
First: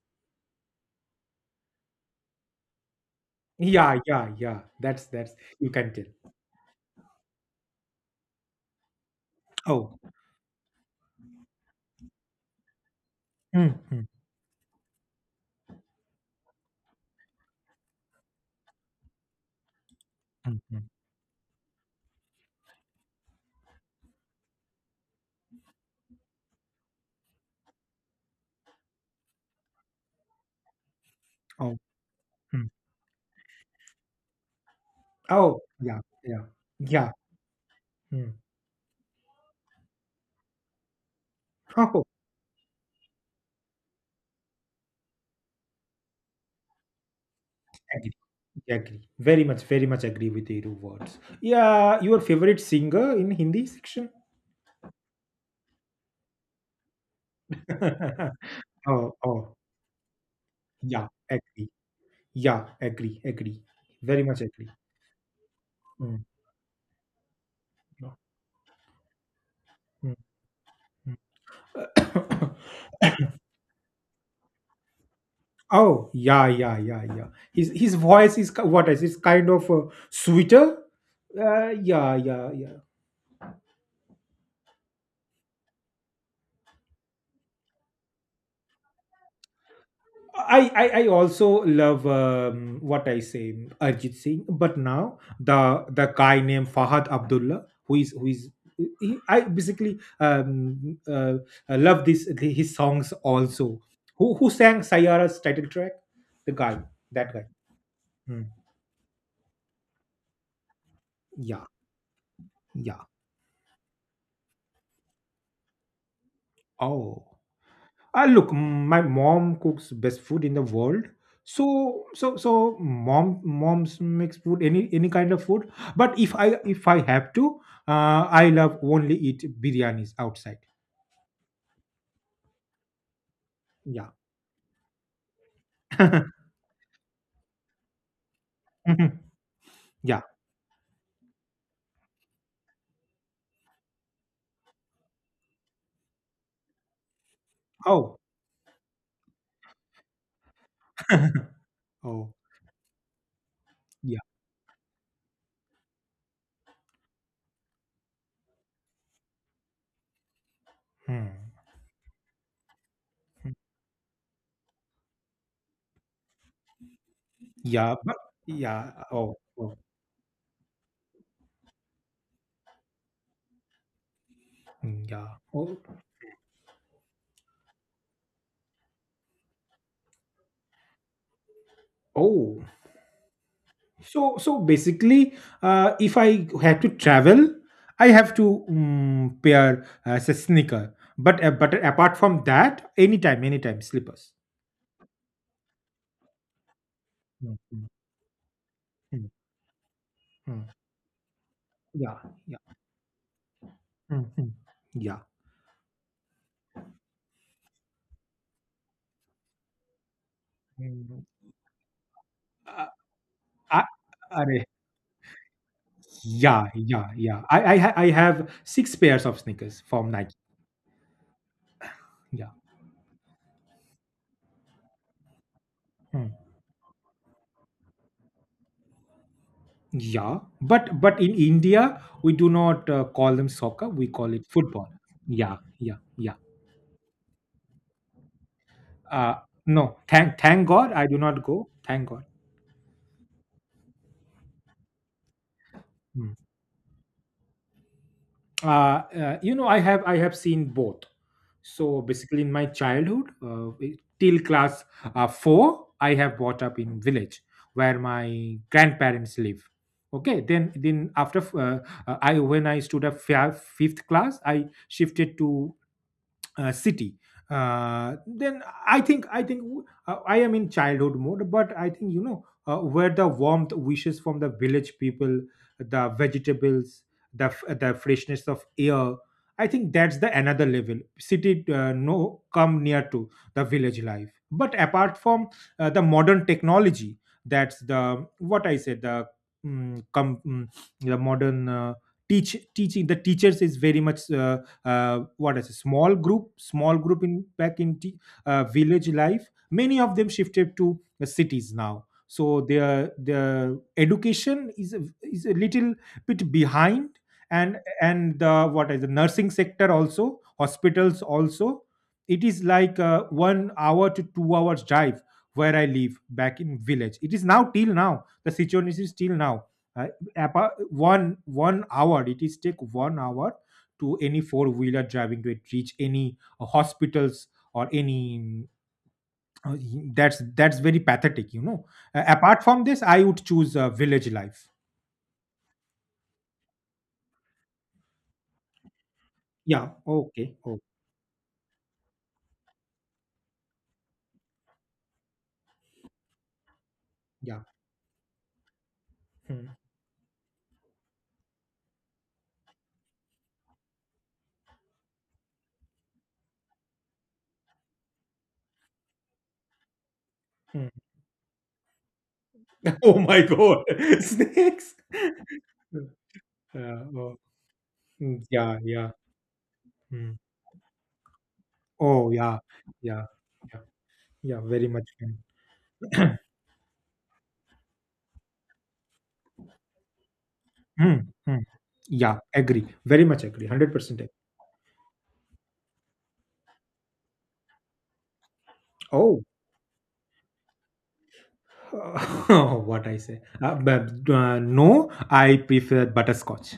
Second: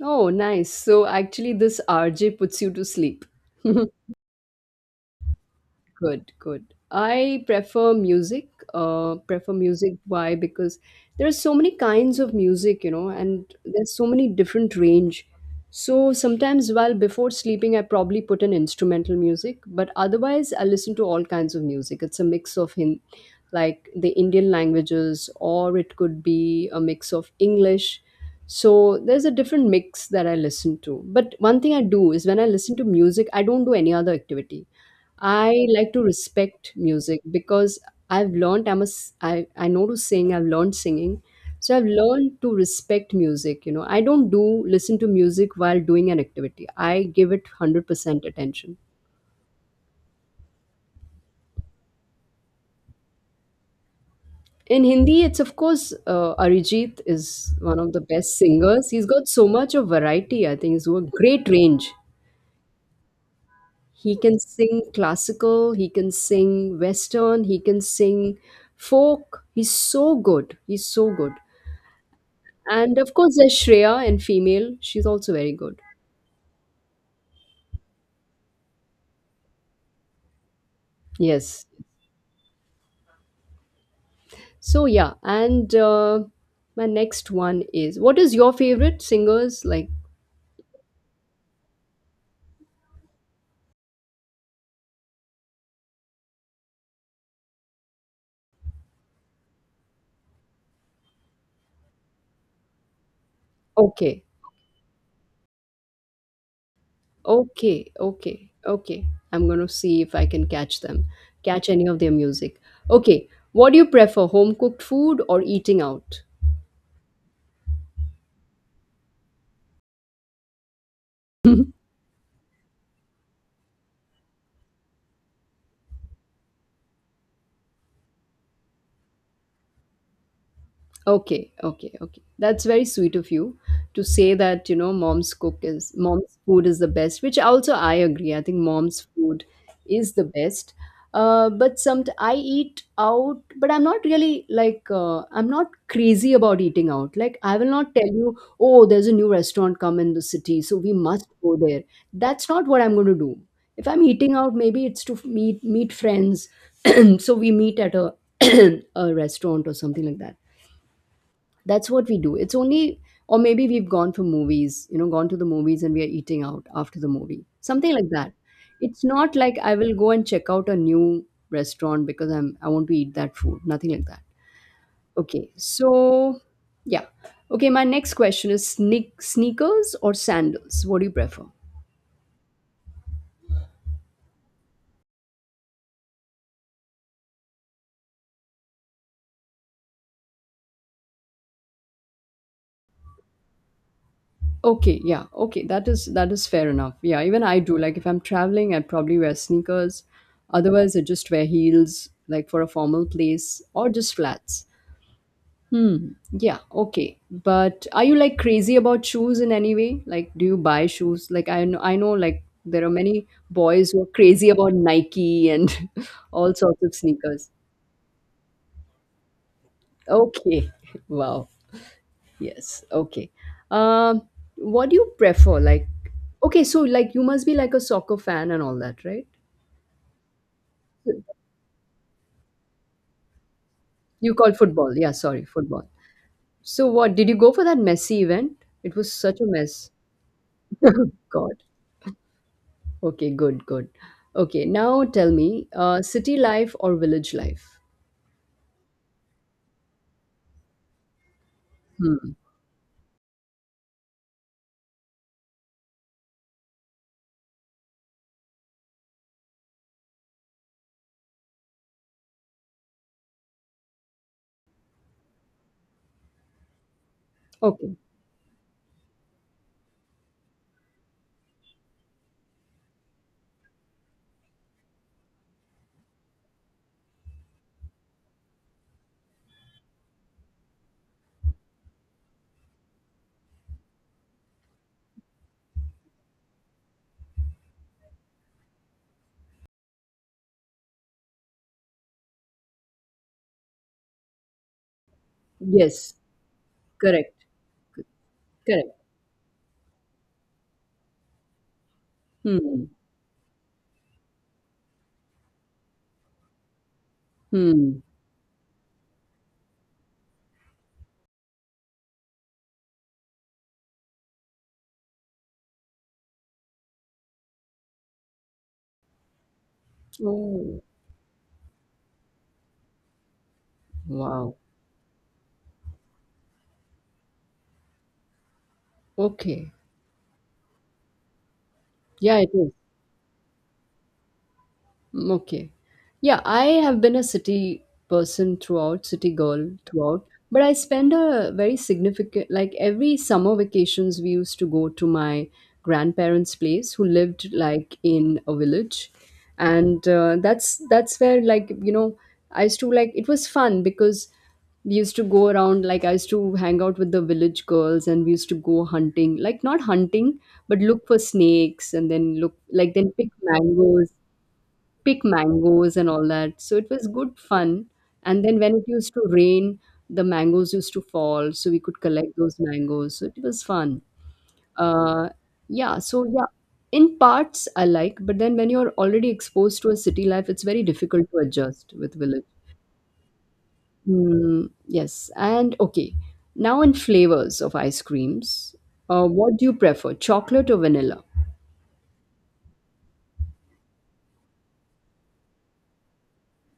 Speaker 1: Oh, nice. So actually, this RJ puts you to sleep.
Speaker 2: Yeah, yeah, yeah. That's, you can tell.
Speaker 1: Good, good. I prefer music. Prefer music.
Speaker 2: Oh.
Speaker 1: Why? Because there are so many kinds of music, you know, and
Speaker 2: Mm,
Speaker 1: there's so
Speaker 2: mm,
Speaker 1: many different range. So sometimes, while before sleeping, I probably put in instrumental music, but otherwise,
Speaker 2: mm,
Speaker 1: I
Speaker 2: mm.
Speaker 1: listen to all kinds of music. It's a mix of him, like the Indian languages, or it could be a mix of English. So there's a different mix that I listen to. But one thing
Speaker 2: Oh.
Speaker 1: I do is when I
Speaker 2: Mm.
Speaker 1: listen to music, I don't do any other activity.
Speaker 2: Oh,
Speaker 1: I like
Speaker 2: yeah,
Speaker 1: to
Speaker 2: yeah,
Speaker 1: respect
Speaker 2: yeah.
Speaker 1: music because I've
Speaker 2: Mm.
Speaker 1: learned. I know to sing. I've learned singing, so I've
Speaker 2: Oh,
Speaker 1: learned to respect music. You know, I don't do listen to music while doing an activity. I give it hundred
Speaker 2: agree,
Speaker 1: percent attention.
Speaker 2: agree. Very much, very much agree with your words. Yeah, your favorite singer in Hindi section?
Speaker 1: In Hindi, it's of course Arijit is one of the best singers. He's
Speaker 2: Oh,
Speaker 1: got so
Speaker 2: oh,
Speaker 1: much of variety. I think he's
Speaker 2: yeah,
Speaker 1: got great
Speaker 2: agree.
Speaker 1: range.
Speaker 2: Yeah, agree, agree.
Speaker 1: He
Speaker 2: Very
Speaker 1: can
Speaker 2: much agree.
Speaker 1: sing classical. He can
Speaker 2: Mm.
Speaker 1: sing western. He can
Speaker 2: No.
Speaker 1: sing folk. He's
Speaker 2: Mm,
Speaker 1: so good. He's so
Speaker 2: mm.
Speaker 1: good. And of course, there's Shreya in female. She's also very good.
Speaker 2: Oh, yeah, yeah, yeah, yeah. His voice is ki- what is, it's kind of sweeter.
Speaker 1: Yes.
Speaker 2: Yeah, yeah, yeah.
Speaker 1: So yeah, and my next one is what is your favorite singers? Like,
Speaker 2: I also love what I say, Arjit Singh, but now the guy named Fahad Abdullah, who is, he, I basically I love this his songs also.
Speaker 1: okay,
Speaker 2: Who sang Sayara's title track? The guy, that guy.
Speaker 1: okay,
Speaker 2: Hmm.
Speaker 1: okay, okay. I'm gonna see if I can catch them,
Speaker 2: Yeah,
Speaker 1: catch any of their music.
Speaker 2: yeah.
Speaker 1: Okay, what do you prefer, home cooked food or eating out?
Speaker 2: Oh. Look, my mom cooks best food in the world. So mom moms makes food any kind of food. But if I have to, I love only eat biryanis outside.
Speaker 1: Okay, okay, okay. That's very sweet of you to
Speaker 2: Yeah.
Speaker 1: say that, you know, mom's cook is mom's food is the best, which also I agree. I think mom's food is
Speaker 2: Yeah.
Speaker 1: the best. But some I eat out, but I'm not really like I'm not crazy about eating out. Like I will not tell
Speaker 2: Oh.
Speaker 1: you, oh, there's a new restaurant come in the city, so we must go there.
Speaker 2: Oh.
Speaker 1: That's not what I'm going to do. If I'm
Speaker 2: Yeah.
Speaker 1: eating out, maybe it's to meet friends, so we meet at a a restaurant or something like that.
Speaker 2: Hmm.
Speaker 1: That's what we do. It's only, or maybe we've gone for movies, you know, gone to the movies and we are eating out after the movie, something
Speaker 2: Yeah.
Speaker 1: like
Speaker 2: But
Speaker 1: that.
Speaker 2: yeah.
Speaker 1: It's
Speaker 2: Oh.
Speaker 1: not like I
Speaker 2: Oh.
Speaker 1: will go and check out a new restaurant because I want to eat that food, nothing like that.
Speaker 2: Hmm. Yeah.
Speaker 1: Okay,
Speaker 2: Oh.
Speaker 1: so yeah. Okay, my next question is sneakers or sandals, what do you prefer?
Speaker 2: Oh. So, so basically, if I had to travel, I have to pair as a sneaker. But apart from that, anytime, anytime, slippers.
Speaker 1: Okay, yeah, okay, that is fair enough. Yeah, even
Speaker 2: Mm,
Speaker 1: I do,
Speaker 2: mm,
Speaker 1: like if I'm traveling I probably
Speaker 2: mm,
Speaker 1: wear sneakers,
Speaker 2: mm.
Speaker 1: otherwise I just wear heels,
Speaker 2: Yeah,
Speaker 1: like
Speaker 2: yeah,
Speaker 1: for a formal place, or just
Speaker 2: mm, mm,
Speaker 1: flats.
Speaker 2: yeah.
Speaker 1: Hmm. Yeah. Okay. But are you like crazy about shoes in any way? Like, do you buy
Speaker 2: Mm.
Speaker 1: shoes? Like, I know, like there
Speaker 2: Uh,
Speaker 1: are many
Speaker 2: I,
Speaker 1: boys who are crazy
Speaker 2: arey,
Speaker 1: about Nike and all
Speaker 2: yeah,
Speaker 1: sorts of
Speaker 2: yeah, yeah.
Speaker 1: sneakers.
Speaker 2: I have six pairs of sneakers from Nike.
Speaker 1: Okay. Wow.
Speaker 2: Yeah.
Speaker 1: Yes. Okay. Um, what do you prefer? Like,
Speaker 2: Mm.
Speaker 1: okay, so like you must be like a soccer fan and all that, right?
Speaker 2: Yeah. But in India, we do not call them soccer. We call
Speaker 1: You
Speaker 2: it
Speaker 1: call
Speaker 2: football.
Speaker 1: football. Yeah. Sorry,
Speaker 2: Yeah,
Speaker 1: football.
Speaker 2: yeah, yeah.
Speaker 1: So what did you go for that Messi event? It was
Speaker 2: Uh,
Speaker 1: such a mess.
Speaker 2: no, thank God I do not
Speaker 1: God.
Speaker 2: go. Thank God.
Speaker 1: Okay, good, good. Okay, now tell me, city
Speaker 2: Mm.
Speaker 1: life or village life?
Speaker 2: You know, I have seen both. So
Speaker 1: Hmm.
Speaker 2: basically, in my childhood, till class four, I have brought up in village where my grandparents live. Okay, then after I when I stood up fia- fifth class, I shifted to city
Speaker 1: Okay.
Speaker 2: then I think I am in childhood mode, but I think you know where the warmth wishes from the village people, the vegetables, the f- the freshness of air, I think that's the another level. City no come near to the village life, but apart from the modern technology, that's the what I said, the um, com- mm, the modern teaching the teachers is very much what is a
Speaker 1: Yes,
Speaker 2: small group, small group in
Speaker 1: correct,
Speaker 2: back in
Speaker 1: correct.
Speaker 2: village life. Many of them shifted to the cities now, so
Speaker 1: Hmm.
Speaker 2: their education is a little bit behind, and
Speaker 1: Hmm.
Speaker 2: and the what is the nursing sector also, hospitals also, it is like 1 hour to 2 hours drive where I live back in village. It is now till now the situation is till now uh,
Speaker 1: Oh,
Speaker 2: one hour it is take 1 hour to any
Speaker 1: wow.
Speaker 2: four wheeler driving to it, reach any hospitals or any
Speaker 1: Okay.
Speaker 2: uh, that's very pathetic, you know.
Speaker 1: Yeah, it
Speaker 2: Apart
Speaker 1: is.
Speaker 2: from this, I would choose village life.
Speaker 1: Mm, okay. Yeah, I have been a city person throughout, city girl
Speaker 2: Yeah.
Speaker 1: throughout,
Speaker 2: Okay.
Speaker 1: but I
Speaker 2: Oh.
Speaker 1: spend a very significant, like every summer vacations, we used to go to my grandparents' place who lived
Speaker 2: Yeah.
Speaker 1: like in a village.
Speaker 2: Hmm,
Speaker 1: And that's where, like, you know, I used to like it was fun because we used to go around, like I used to hang out with the village girls and we used to go hunting, like not hunting, but
Speaker 2: hmm.
Speaker 1: look for snakes and then look like then
Speaker 2: Oh
Speaker 1: pick
Speaker 2: my God.
Speaker 1: mangoes,
Speaker 2: Snakes.
Speaker 1: and all that. So it
Speaker 2: Yeah,
Speaker 1: was
Speaker 2: oh,
Speaker 1: good fun. And
Speaker 2: mm,
Speaker 1: then when
Speaker 2: yeah,
Speaker 1: it
Speaker 2: yeah.
Speaker 1: used to rain, the
Speaker 2: Mm.
Speaker 1: mangoes used to fall, so we could
Speaker 2: Oh,
Speaker 1: collect those
Speaker 2: yeah,
Speaker 1: mangoes. So
Speaker 2: yeah,
Speaker 1: it was
Speaker 2: yeah,
Speaker 1: fun.
Speaker 2: yeah, very much.
Speaker 1: Uh, yeah. So yeah, in parts I like, but then when you're already exposed to a city life, it's very
Speaker 2: Mm,
Speaker 1: difficult to
Speaker 2: mm.
Speaker 1: adjust with
Speaker 2: Yeah,
Speaker 1: village.
Speaker 2: agree. Very much agree. 100% agree.
Speaker 1: Mm, yes. And okay, now in flavors of ice creams,
Speaker 2: Oh.
Speaker 1: what do you prefer, chocolate or vanilla?
Speaker 2: Oh, what I say? But, no, I prefer butterscotch.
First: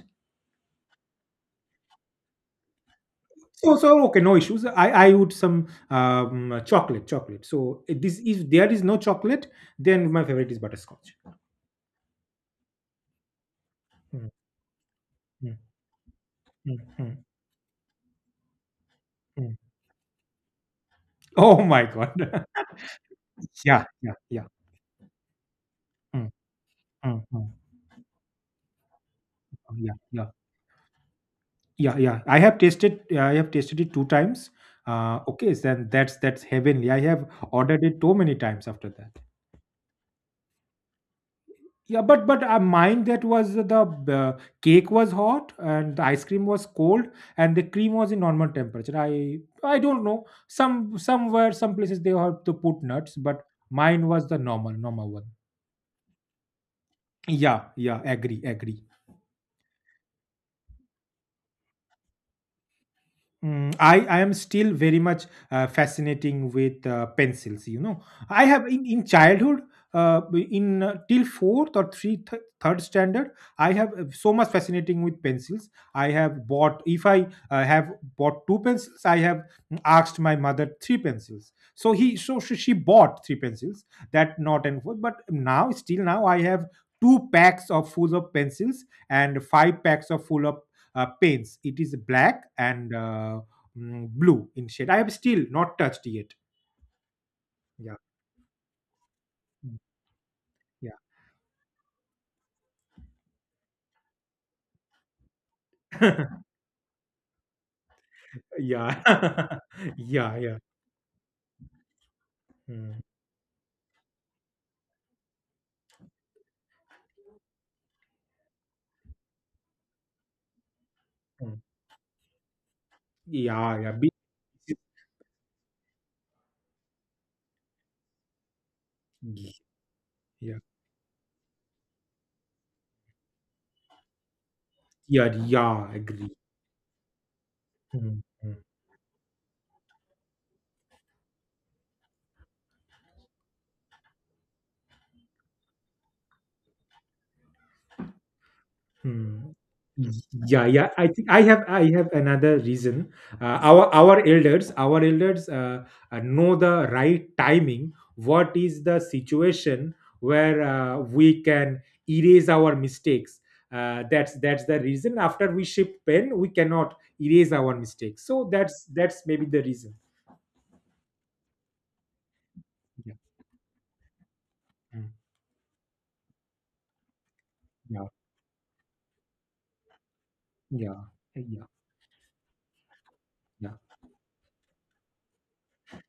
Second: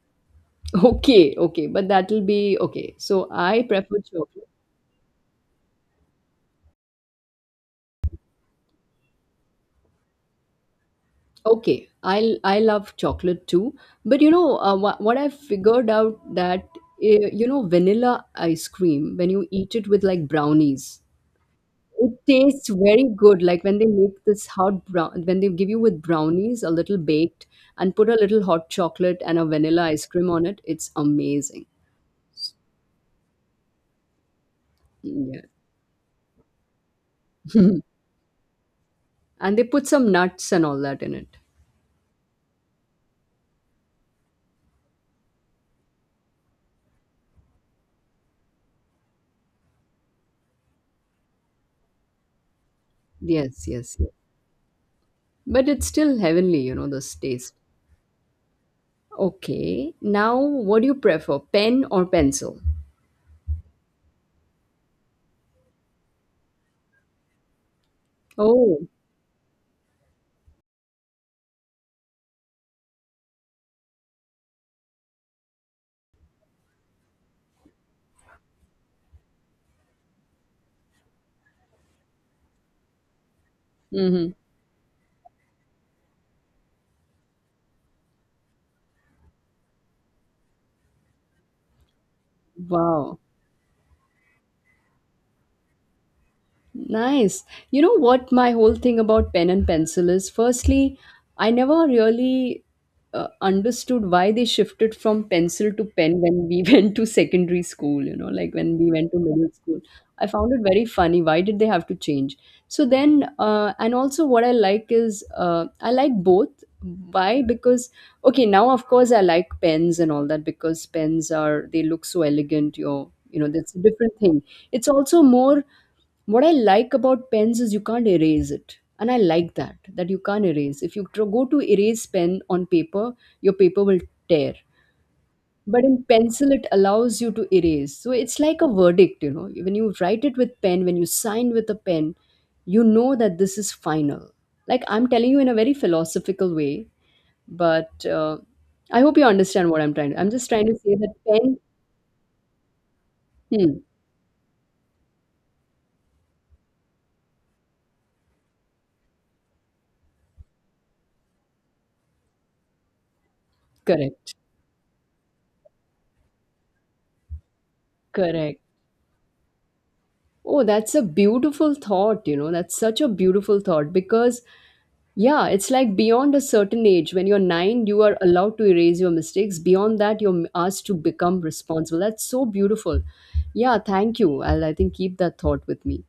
Speaker 1: Okay, okay, but that'll be okay. So I
Speaker 2: So,
Speaker 1: prefer
Speaker 2: so okay, no
Speaker 1: chocolate.
Speaker 2: issues. I would some chocolate, chocolate. So it- this, if there is no chocolate, then my favorite is butterscotch.
Speaker 1: Okay, I love chocolate too, but
Speaker 2: Mm,
Speaker 1: you know what I
Speaker 2: mm,
Speaker 1: figured out that
Speaker 2: mm, mm,
Speaker 1: you know vanilla ice cream when you
Speaker 2: mm.
Speaker 1: eat it with like brownies,
Speaker 2: Oh my
Speaker 1: it
Speaker 2: God.
Speaker 1: tastes very good. Like when
Speaker 2: Yeah,
Speaker 1: they
Speaker 2: yeah,
Speaker 1: make this
Speaker 2: yeah.
Speaker 1: hot brown, when they give you with
Speaker 2: Mm,
Speaker 1: brownies a little
Speaker 2: mm,
Speaker 1: baked
Speaker 2: mm.
Speaker 1: and put a little hot chocolate and a vanilla
Speaker 2: Yeah,
Speaker 1: ice cream
Speaker 2: yeah,
Speaker 1: on it, it's amazing.
Speaker 2: yeah, yeah. I have tasted. I have tasted it two times.
Speaker 1: Yeah,
Speaker 2: Okay, then that's heavenly. I have ordered it too many times after that.
Speaker 1: and they put some nuts and all that in it.
Speaker 2: Yeah, but mine that was the cake was hot and the ice cream was cold, and the cream was in normal temperature. I don't know. Some somewhere some places they have to put nuts, but
Speaker 1: Yes, yes,
Speaker 2: mine
Speaker 1: yes.
Speaker 2: was the normal one.
Speaker 1: But it's still heavenly, you know, this taste.
Speaker 2: Yeah, yeah, agree, agree.
Speaker 1: Okay. Now, what do you prefer, pen or pencil?
Speaker 2: Mm. I am still very much fascinating with pencils. You know, I have
Speaker 1: Oh,
Speaker 2: in childhood, in till fourth or three th- third standard, I have so much fascinating with pencils. I have bought, if I have bought two pencils, I have asked my mother three pencils. So he so she bought three pencils.
Speaker 1: hmm.
Speaker 2: That not and forth. But now, still now, I have two packs of full of pencils and five packs of full of paints. It is black and
Speaker 1: Wow.
Speaker 2: blue in shade. I have still not touched yet.
Speaker 1: Nice. You
Speaker 2: Yeah.
Speaker 1: know what my whole thing about pen and
Speaker 2: Mm.
Speaker 1: pencil is?
Speaker 2: Yeah.
Speaker 1: Firstly, I never really understood why they shifted from pencil to pen when we went to secondary school, you know, like when we went to middle
Speaker 2: Yeah.
Speaker 1: school. I
Speaker 2: Yeah.
Speaker 1: found
Speaker 2: Yeah.
Speaker 1: it very funny. Why did they have to change? So
Speaker 2: Mm,
Speaker 1: then, and also what I like is I like both. Why? Because, okay, now of course I like pens and all that because pens
Speaker 2: mm.
Speaker 1: are, they look so elegant. You're, you know, that's
Speaker 2: Yeah.
Speaker 1: a
Speaker 2: Yeah. Be-
Speaker 1: different thing. It's also more. What I like about pens is you can't erase it, and I like
Speaker 2: Yeah.
Speaker 1: that, that you can't erase. If you go to erase pen on paper, your paper will tear,
Speaker 2: Yeah.
Speaker 1: but
Speaker 2: Yeah.
Speaker 1: in
Speaker 2: Agree.
Speaker 1: pencil it allows you to erase. So
Speaker 2: Mm,
Speaker 1: it's like
Speaker 2: mm.
Speaker 1: a verdict, you know. When you write it with pen, when you sign with a pen, you know that this is final. Like I'm telling you in a very philosophical way, but I hope you
Speaker 2: Hmm.
Speaker 1: understand what I'm just trying
Speaker 2: Yeah,
Speaker 1: to
Speaker 2: yeah.
Speaker 1: say,
Speaker 2: I
Speaker 1: that
Speaker 2: think I
Speaker 1: pen.
Speaker 2: have I have another reason.
Speaker 1: Hmm,
Speaker 2: Our elders, our elders know the right timing. What is the situation where we can erase our mistakes?
Speaker 1: correct,
Speaker 2: That's the reason. After we ship pen, we cannot erase our mistakes. So
Speaker 1: correct.
Speaker 2: that's maybe the reason.
Speaker 1: Oh, that's a beautiful thought, you know. That's such a
Speaker 2: Yeah.
Speaker 1: beautiful thought because,
Speaker 2: Mm.
Speaker 1: yeah, it's like beyond a certain age, when you're nine, you
Speaker 2: Yeah,
Speaker 1: are allowed to erase your mistakes. Beyond that, you're asked to
Speaker 2: yeah,
Speaker 1: become
Speaker 2: yeah,
Speaker 1: responsible. That's so beautiful. Yeah,
Speaker 2: yeah.
Speaker 1: thank you. I'll, I think, keep that thought with me.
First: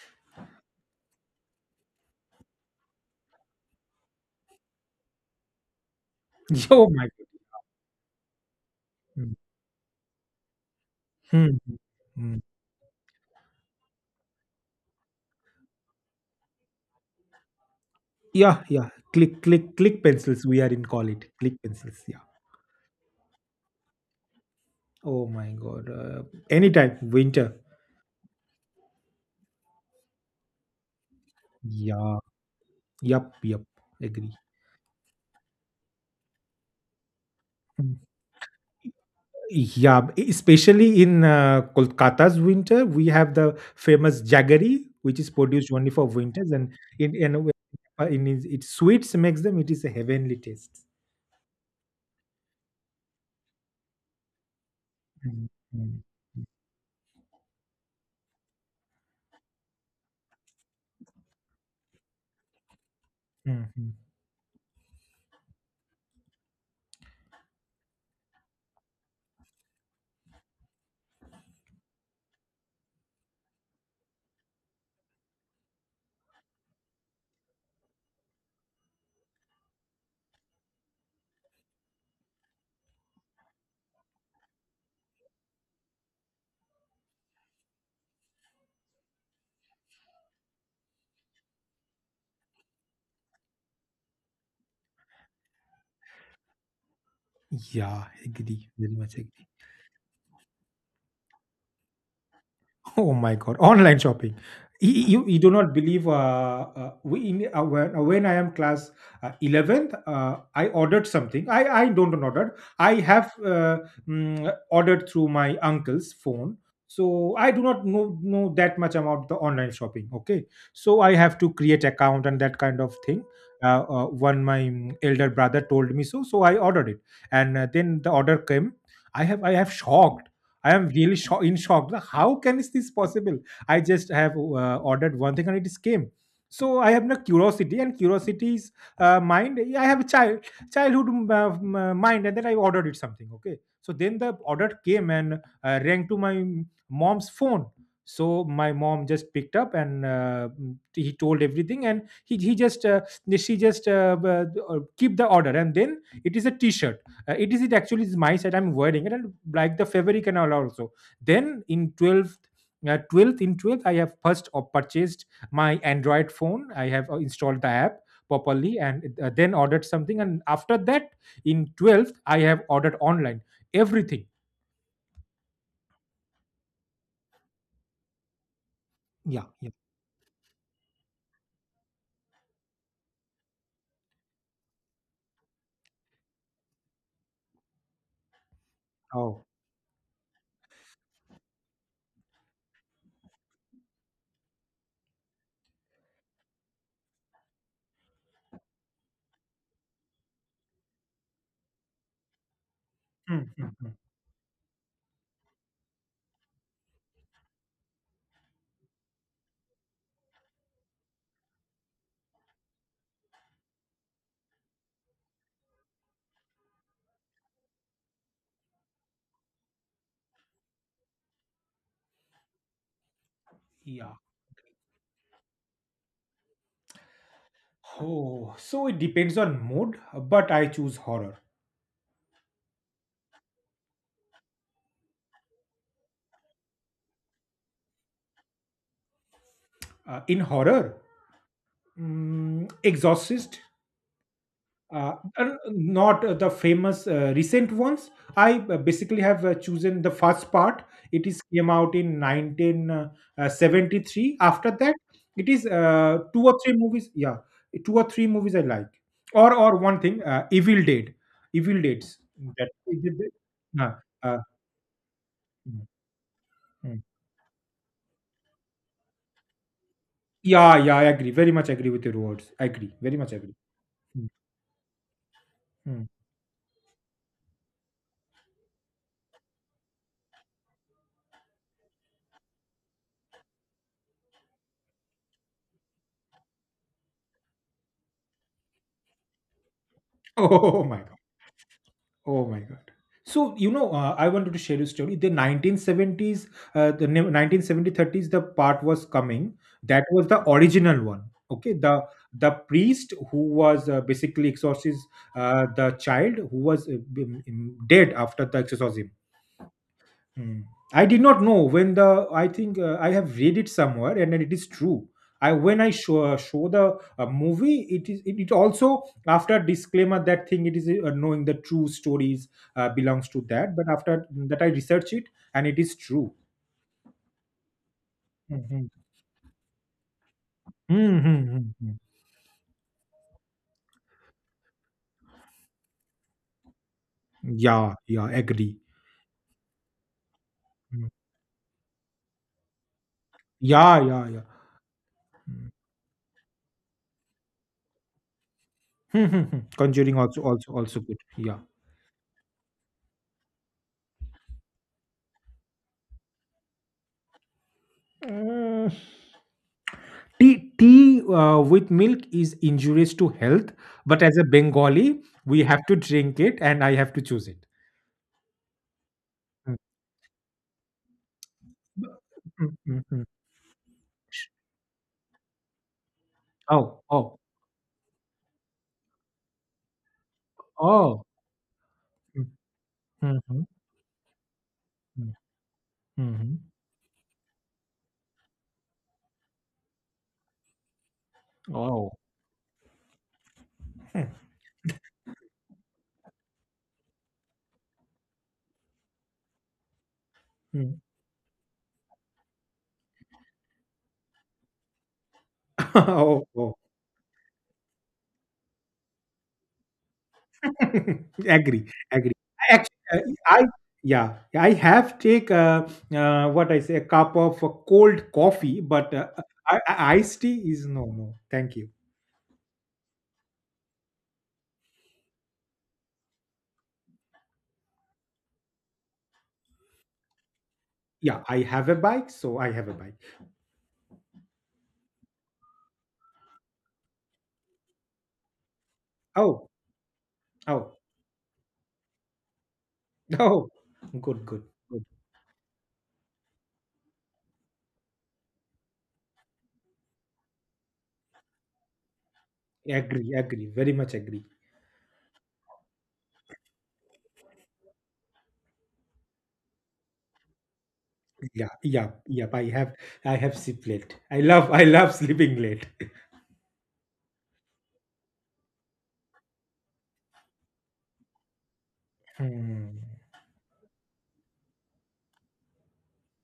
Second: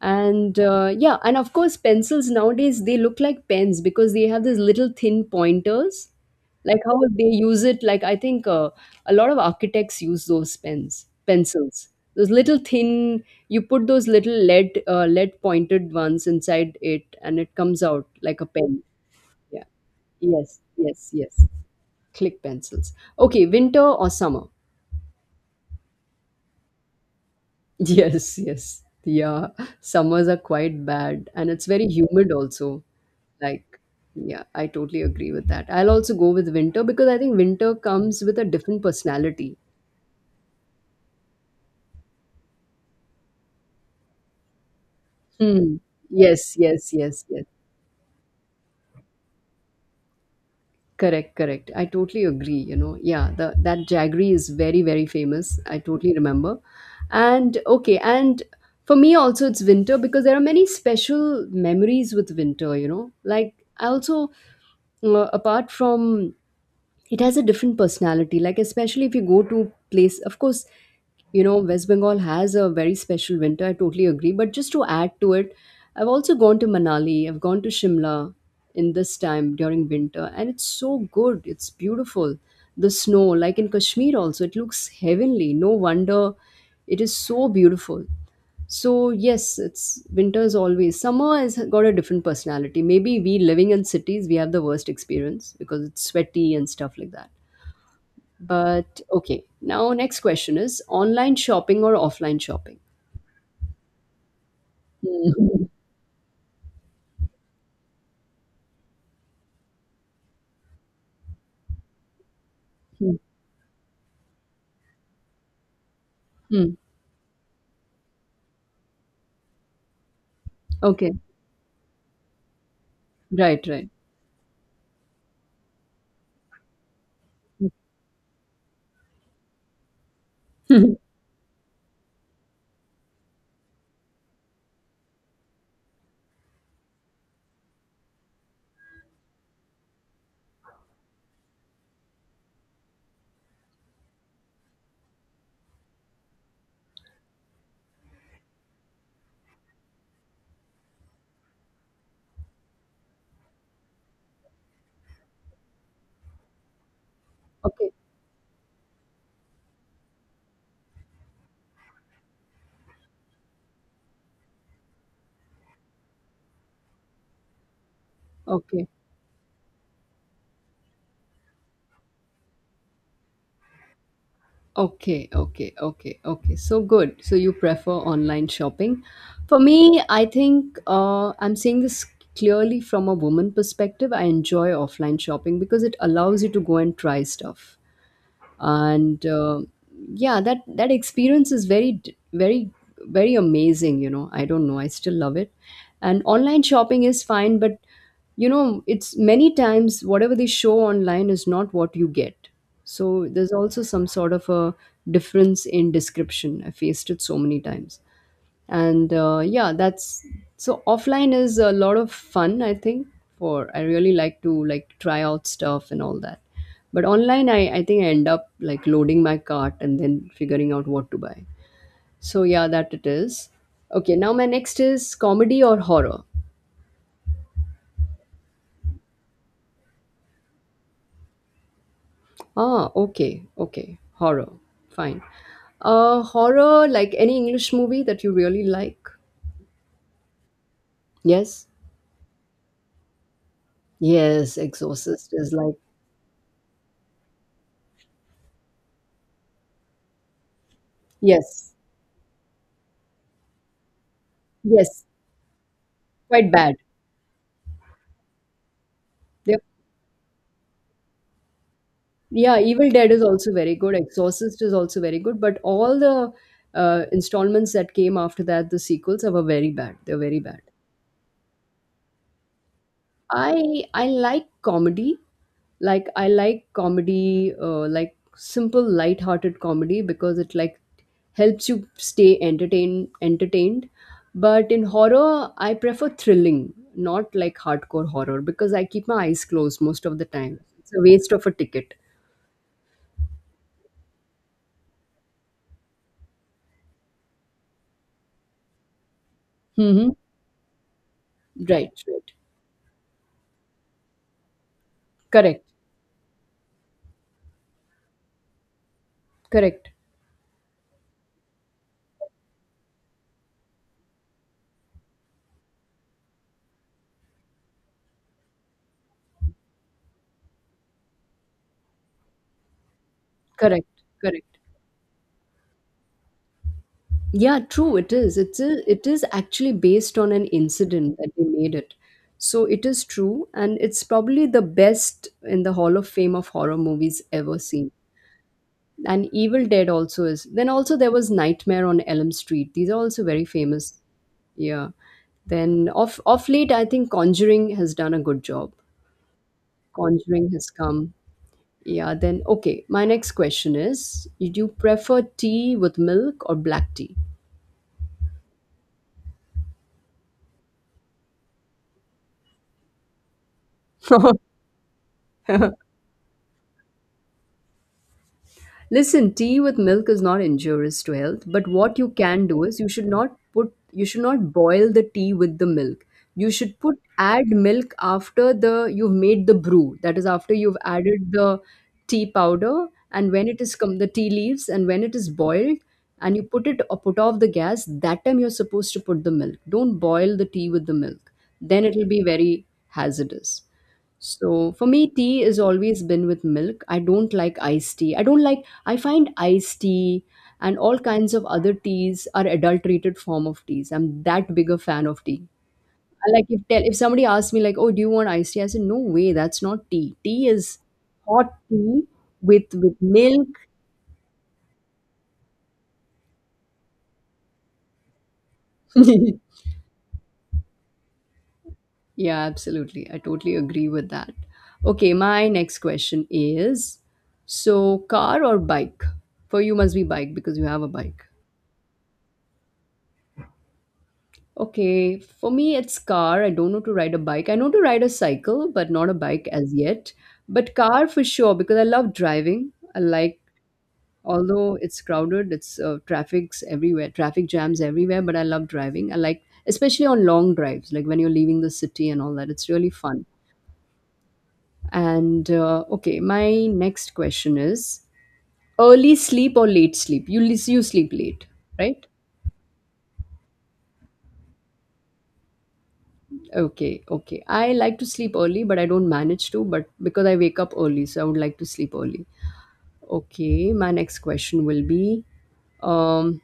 Speaker 1: And yeah, and of course, pencils nowadays, they look like pens because they have these little thin pointers. Like
Speaker 2: Oh
Speaker 1: how
Speaker 2: my
Speaker 1: would
Speaker 2: God.
Speaker 1: they use it? Like I think a lot
Speaker 2: Mm.
Speaker 1: of architects use those pens
Speaker 2: Hmm.
Speaker 1: pencils, those
Speaker 2: Hmm.
Speaker 1: little thin, you put those little lead lead pointed ones inside it and it comes out like a
Speaker 2: Yeah,
Speaker 1: pen.
Speaker 2: yeah. Click,
Speaker 1: Yeah,
Speaker 2: click, click pencils.
Speaker 1: yes,
Speaker 2: We are in call
Speaker 1: yes,
Speaker 2: it.
Speaker 1: yes.
Speaker 2: Click pencils. Yeah.
Speaker 1: Click pencils. Okay, winter or summer?
Speaker 2: Oh my God. Anytime. Winter.
Speaker 1: Yes, yes, yeah, summers are quite bad and it's very
Speaker 2: Yeah.
Speaker 1: humid also,
Speaker 2: Yup. Yup.
Speaker 1: like.
Speaker 2: Agree.
Speaker 1: Yeah, I totally agree with that. I'll also go with winter because I think winter
Speaker 2: Mm.
Speaker 1: comes with a different personality.
Speaker 2: Yeah. b- Especially in Kolkata's winter, we have the famous jaggery, which is produced
Speaker 1: Hmm.
Speaker 2: only for winters,
Speaker 1: Yes,
Speaker 2: and
Speaker 1: yes, yes,
Speaker 2: in, a
Speaker 1: yes.
Speaker 2: way- in its sweets makes them. It is a heavenly taste.
Speaker 1: Correct, correct. I totally agree. You know, yeah, the that jaggery is very, very
Speaker 2: Mm,
Speaker 1: famous. I
Speaker 2: mm,
Speaker 1: totally remember. And okay, and for me also, it's winter because there are many special memories with winter. You know, like
Speaker 2: mm,
Speaker 1: I
Speaker 2: mm.
Speaker 1: also apart from, it has a different personality, like especially if you go to place, of course, you know, West Bengal has a very special winter, I totally agree, but just to add to it, I've also gone to Manali, I've gone to Shimla in this time during winter and it's so good, it's beautiful. The snow, like in Kashmir also, it looks heavenly. No wonder it is so beautiful. So yes, it's winters always. Summer has got a different personality. Maybe we living in cities, we have the worst experience because it's sweaty and stuff like that.
Speaker 2: Yeah. Agree. Very
Speaker 1: But
Speaker 2: much
Speaker 1: okay,
Speaker 2: agree.
Speaker 1: now next question is online shopping or offline shopping?
Speaker 2: Oh my God, online shopping. You, you, you do not believe we in, when I am class 11th, I ordered something. I don't order. I
Speaker 1: Hmm.
Speaker 2: have ordered through my uncle's phone.
Speaker 1: Hmm.
Speaker 2: So I do not know, know that much about the online shopping. Okay. So
Speaker 1: Okay,
Speaker 2: I have to create account and that kind of thing.
Speaker 1: right, right.
Speaker 2: One, my elder brother told me so. So I ordered it. And then the order came. I have shocked. I am really sho- in shock. Like, how can is this possible? I just have ordered one thing, and it is came. So I have no curiosity, and curiosity is mind. I have a child childhood mind, and then I ordered it something. Okay, so then the order came and rang to my mom's phone. So my mom just picked up and he told everything, and he just she just keep the order, and then it is a T-shirt, it is it
Speaker 1: Okay,
Speaker 2: actually is my side, I'm wearing it, and like the February canal also. Then in 12th, 12th in 12th I have first purchased my Android phone. I have installed the app properly,
Speaker 1: okay.
Speaker 2: and then ordered something, and after that in 12th I have ordered online everything.
Speaker 1: Okay, okay, okay, okay. So good. So you prefer online shopping.
Speaker 2: Yeah,
Speaker 1: For
Speaker 2: yeah.
Speaker 1: me, I think I'm seeing this clearly from a woman perspective. I enjoy offline shopping because it allows you to go and try stuff and
Speaker 2: Oh.
Speaker 1: yeah, that experience is very very amazing, I don't know, I still love it. And online shopping is fine, but it's many times whatever they show online is not what you get. So
Speaker 2: Mm,
Speaker 1: there's
Speaker 2: mm,
Speaker 1: also
Speaker 2: mm.
Speaker 1: some sort of a difference in description. I faced it so many times. And yeah, that's, so offline is a lot of fun, I think. For I really like to, like, try out stuff and all that. But online, I think I end up like loading my cart and then figuring out what to buy. So yeah, that it is.
Speaker 2: Yeah.
Speaker 1: Okay, now my next is comedy or horror.
Speaker 2: Oh, so it depends on mood, but I choose horror.
Speaker 1: Ah, okay, okay, horror, fine. Uh, horror, like any English movie that you really like.
Speaker 2: In horror,
Speaker 1: Yes.
Speaker 2: Exorcist.
Speaker 1: Yes,
Speaker 2: Uh,
Speaker 1: Exorcist is like,
Speaker 2: not the famous recent ones. I basically have chosen the first part. It is came
Speaker 1: yes,
Speaker 2: out in 1973. After that,
Speaker 1: yes,
Speaker 2: it is two
Speaker 1: quite
Speaker 2: or
Speaker 1: bad.
Speaker 2: three movies, yeah. Two or three movies I like. or
Speaker 1: They,
Speaker 2: or one thing, Evil Dead. Evil Deads.
Speaker 1: yeah,
Speaker 2: That
Speaker 1: Evil Dead is also very good.
Speaker 2: uh, uh,
Speaker 1: Exorcist is also very good, but
Speaker 2: mm.
Speaker 1: all the
Speaker 2: Mm.
Speaker 1: installments that came after that, the sequels are were very bad. They're very bad.
Speaker 2: Yeah, yeah, I agree, very much agree with your words. I agree, very much agree.
Speaker 1: I
Speaker 2: Mm,
Speaker 1: like comedy, like
Speaker 2: mm.
Speaker 1: I like comedy, like simple light-hearted comedy, because it like helps you stay entertained. But in horror, I prefer thrilling, not like hardcore horror, because I keep my eyes closed most of the time.
Speaker 2: Oh
Speaker 1: It's a
Speaker 2: my.
Speaker 1: waste of a ticket.
Speaker 2: Oh my God. So, you know, I wanted to share a story. The 1970s, the 1970-30s, the part was coming. That
Speaker 1: Mm-hmm.
Speaker 2: was the original one. Okay.
Speaker 1: Right,
Speaker 2: The
Speaker 1: right.
Speaker 2: the priest who was basically exorcist,
Speaker 1: Correct.
Speaker 2: the child who was dead after the exorcism.
Speaker 1: Correct.
Speaker 2: Mm. I did not know when the, I think I have read it somewhere, and then it is true. I when I show show the movie, it is it, it also after disclaimer that thing. It is knowing the true stories belongs to that.
Speaker 1: Correct.
Speaker 2: But after
Speaker 1: Correct.
Speaker 2: that, I research it, and it is true.
Speaker 1: Yeah, true. It is.
Speaker 2: Mhm.
Speaker 1: It is actually based on an incident
Speaker 2: Mhm,
Speaker 1: that they made
Speaker 2: mhm,
Speaker 1: it.
Speaker 2: mhm.
Speaker 1: So it is true, and it's probably the best in the Hall of Fame of horror movies ever seen.
Speaker 2: Yeah, yeah, agree.
Speaker 1: And Evil Dead also is. Then also
Speaker 2: Mm.
Speaker 1: there was Nightmare on Elm Street. These are also very famous.
Speaker 2: Yeah, yeah, yeah.
Speaker 1: Yeah.
Speaker 2: Mm.
Speaker 1: Then off late, I think Conjuring has done a good job.
Speaker 2: Conjuring also
Speaker 1: Conjuring has
Speaker 2: also also
Speaker 1: come.
Speaker 2: good. Yeah.
Speaker 1: Yeah. Then okay. My next question is: do you prefer tea with milk or black tea?
Speaker 2: Uh, tea, tea with milk is injurious to health, but as a Bengali, we have to drink it, and I have to choose it.
Speaker 1: Listen, tea
Speaker 2: Mm.
Speaker 1: with milk is not injurious to health, but what you can do
Speaker 2: Mm,
Speaker 1: is
Speaker 2: mm, mm.
Speaker 1: you should not boil the tea with the milk. You should put
Speaker 2: Oh, oh,
Speaker 1: add milk after the you've made the brew. That is after you've
Speaker 2: oh.
Speaker 1: added the tea
Speaker 2: Mm,
Speaker 1: powder, and when it
Speaker 2: mhm,
Speaker 1: is come the tea leaves and when it is
Speaker 2: mm,
Speaker 1: boiled
Speaker 2: mm,
Speaker 1: and you
Speaker 2: mhm.
Speaker 1: put it or put off the gas, that time you're supposed to put the milk. Don't boil the tea with the milk. Then it'll
Speaker 2: Oh.
Speaker 1: be very hazardous.
Speaker 2: Mm,
Speaker 1: So for me, tea has always been with milk. I don't like iced tea. I don't like. I find iced tea and all
Speaker 2: mm.
Speaker 1: kinds of other teas are adulterated form of teas. I'm that big a fan of tea. I like
Speaker 2: Oh,
Speaker 1: if
Speaker 2: oh.
Speaker 1: tell if somebody asks me like, oh, do you want iced tea? I said, no way, that's not tea. Tea is hot
Speaker 2: Agree,
Speaker 1: tea
Speaker 2: agree.
Speaker 1: with
Speaker 2: Actually,
Speaker 1: milk.
Speaker 2: I, yeah, I have take what I say, a cup of cold coffee, but I- iced tea is no, no. Thank you.
Speaker 1: Yeah, absolutely. I totally agree with that. Okay, my next question is, so car or bike? For you must be bike because you have a bike.
Speaker 2: Yeah, I have a bike, so I have a bike.
Speaker 1: Okay, for me, it's car. I don't know to ride a bike. I know to ride a cycle, but not a bike
Speaker 2: Oh,
Speaker 1: as yet. But
Speaker 2: oh,
Speaker 1: car for sure, because I love driving. I like,
Speaker 2: oh, good, good,
Speaker 1: although it's
Speaker 2: good.
Speaker 1: crowded, it's traffic's everywhere, traffic jams everywhere, but I love driving. I like, especially on long drives, like when you're leaving the city and all that. It's really fun.
Speaker 2: Agree, agree, very much agree.
Speaker 1: And okay, my next question is early sleep or late sleep? You sleep late,
Speaker 2: Yeah,
Speaker 1: right?
Speaker 2: yeah, yeah. I have sleep late. I love sleeping late.
Speaker 1: Okay, okay. I like to sleep early, but I don't manage to, but because I wake up early, so I would like to sleep early.
Speaker 2: Hmm.
Speaker 1: Okay, my next question will be um,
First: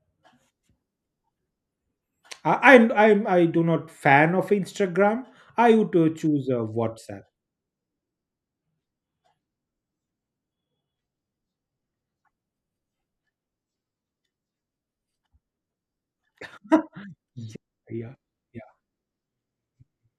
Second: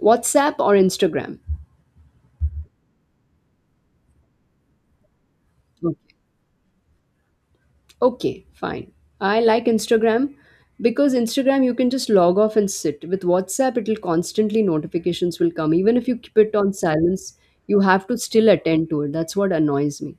Speaker 1: WhatsApp or Instagram?
Speaker 2: I'm, I do not fan of Instagram. I would
Speaker 1: Okay.
Speaker 2: choose WhatsApp.
Speaker 1: Okay, fine. I like Instagram because Instagram you can just log off and sit. With WhatsApp, it'll constantly notifications will come. Even if you keep it on silence,
Speaker 2: Yeah,
Speaker 1: you have
Speaker 2: yeah,
Speaker 1: to still
Speaker 2: yeah,
Speaker 1: attend to it. That's what annoys me.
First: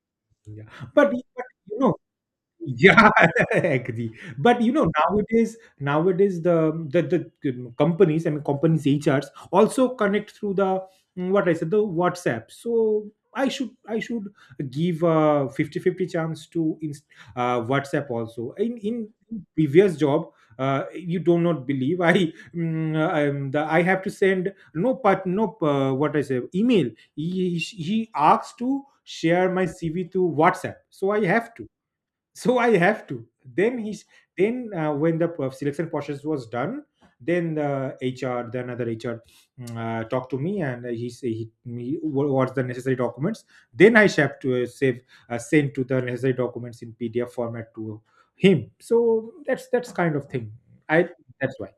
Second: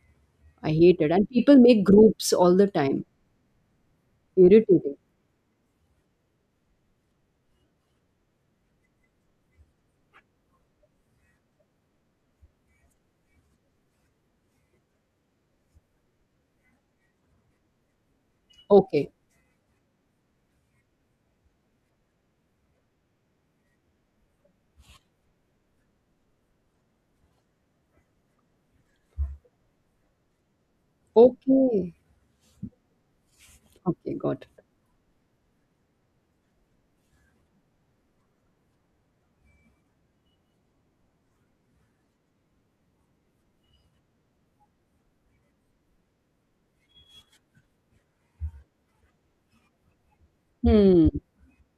Speaker 2: yeah.
Speaker 1: I hate it.
Speaker 2: But,
Speaker 1: And
Speaker 2: but
Speaker 1: people
Speaker 2: you
Speaker 1: make
Speaker 2: know,
Speaker 1: groups all the time.
Speaker 2: yeah, agree. But you know,
Speaker 1: Irritating.
Speaker 2: nowadays, nowadays the companies, I mean, companies HRs also connect through the what I said, the WhatsApp. So I should give a fifty fifty chance to in, WhatsApp also. In
Speaker 1: Okay.
Speaker 2: previous job, you do not believe I the, I have to send no part, no what I say, email. He asks to share my CV to WhatsApp, so I have to
Speaker 1: Okay.
Speaker 2: so i have to then he's
Speaker 1: Okay, got
Speaker 2: then when the p- selection process was done, then the HR, the another HR, talked to me and he say he me wha- what's the necessary documents, then I have to save send to the necessary documents in PDF format to him. So that's kind of thing. I
Speaker 1: it. Hmm.
Speaker 2: that's why.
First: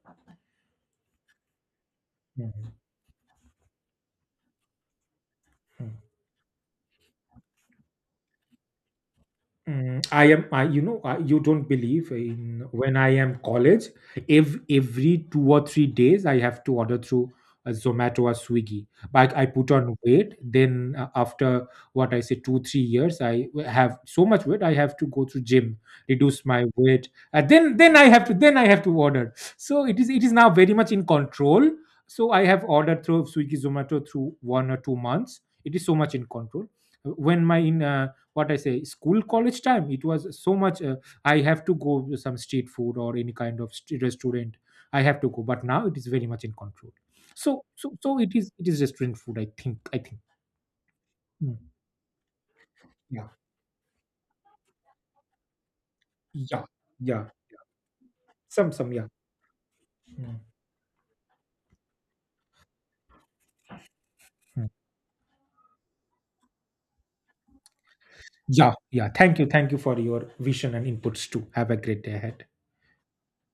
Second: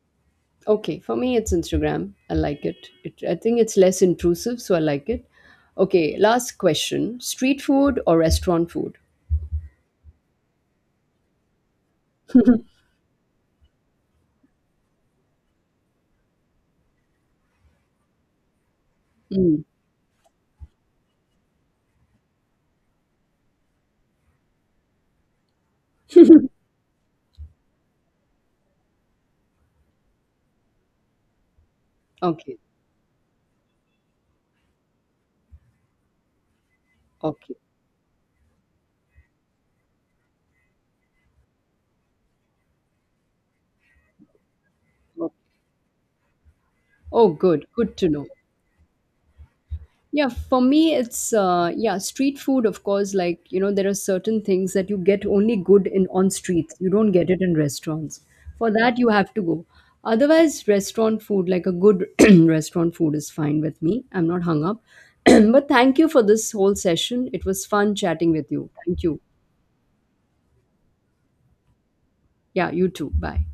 Speaker 1: Okay, for me it's Instagram. I like
Speaker 2: Mhm.
Speaker 1: it. It. I think it's less intrusive, so I like it. Okay, last question: street food or restaurant food?
Speaker 2: Mm, you know, I, you don't believe in when I am college, if every 2 or 3 days I have to order through Zomato or Swiggy. But I
Speaker 1: Hmm.
Speaker 2: put on weight. Then after what I say, two, 3 years, I w- have so much weight. I have to go to gym, reduce my weight. Then I have to, then I have to order. So it is now very much in control. So I
Speaker 1: Okay,
Speaker 2: have ordered through Swiggy, Zomato through 1 or 2 months. It is so much in control. When
Speaker 1: okay.
Speaker 2: my in what I say school college time, it was so much I have to go to some street food or any kind of st- restaurant, I have to
Speaker 1: Okay.
Speaker 2: go, but now it is very much in control.
Speaker 1: Oh,
Speaker 2: so
Speaker 1: good. Good
Speaker 2: so
Speaker 1: to
Speaker 2: so
Speaker 1: know.
Speaker 2: it is restaurant food, I think, I think.
Speaker 1: Yeah, for me, it's
Speaker 2: Mm.
Speaker 1: yeah, street food. Of course,
Speaker 2: Yeah,
Speaker 1: like, there are certain things that you get only good in on
Speaker 2: yeah,
Speaker 1: streets. You don't
Speaker 2: yeah,
Speaker 1: get it in restaurants. For
Speaker 2: some,
Speaker 1: that,
Speaker 2: yeah.
Speaker 1: you have to go.
Speaker 2: Mm,
Speaker 1: Otherwise, restaurant food, like a good restaurant food, is fine with me. I'm not hung
Speaker 2: mm.
Speaker 1: up. But thank you for this whole session. It was fun chatting with you.
Speaker 2: Yeah,
Speaker 1: Thank
Speaker 2: yeah,
Speaker 1: you.
Speaker 2: thank you, thank you for your vision and inputs too. Have a great day ahead.
Speaker 1: Yeah, you too. Bye.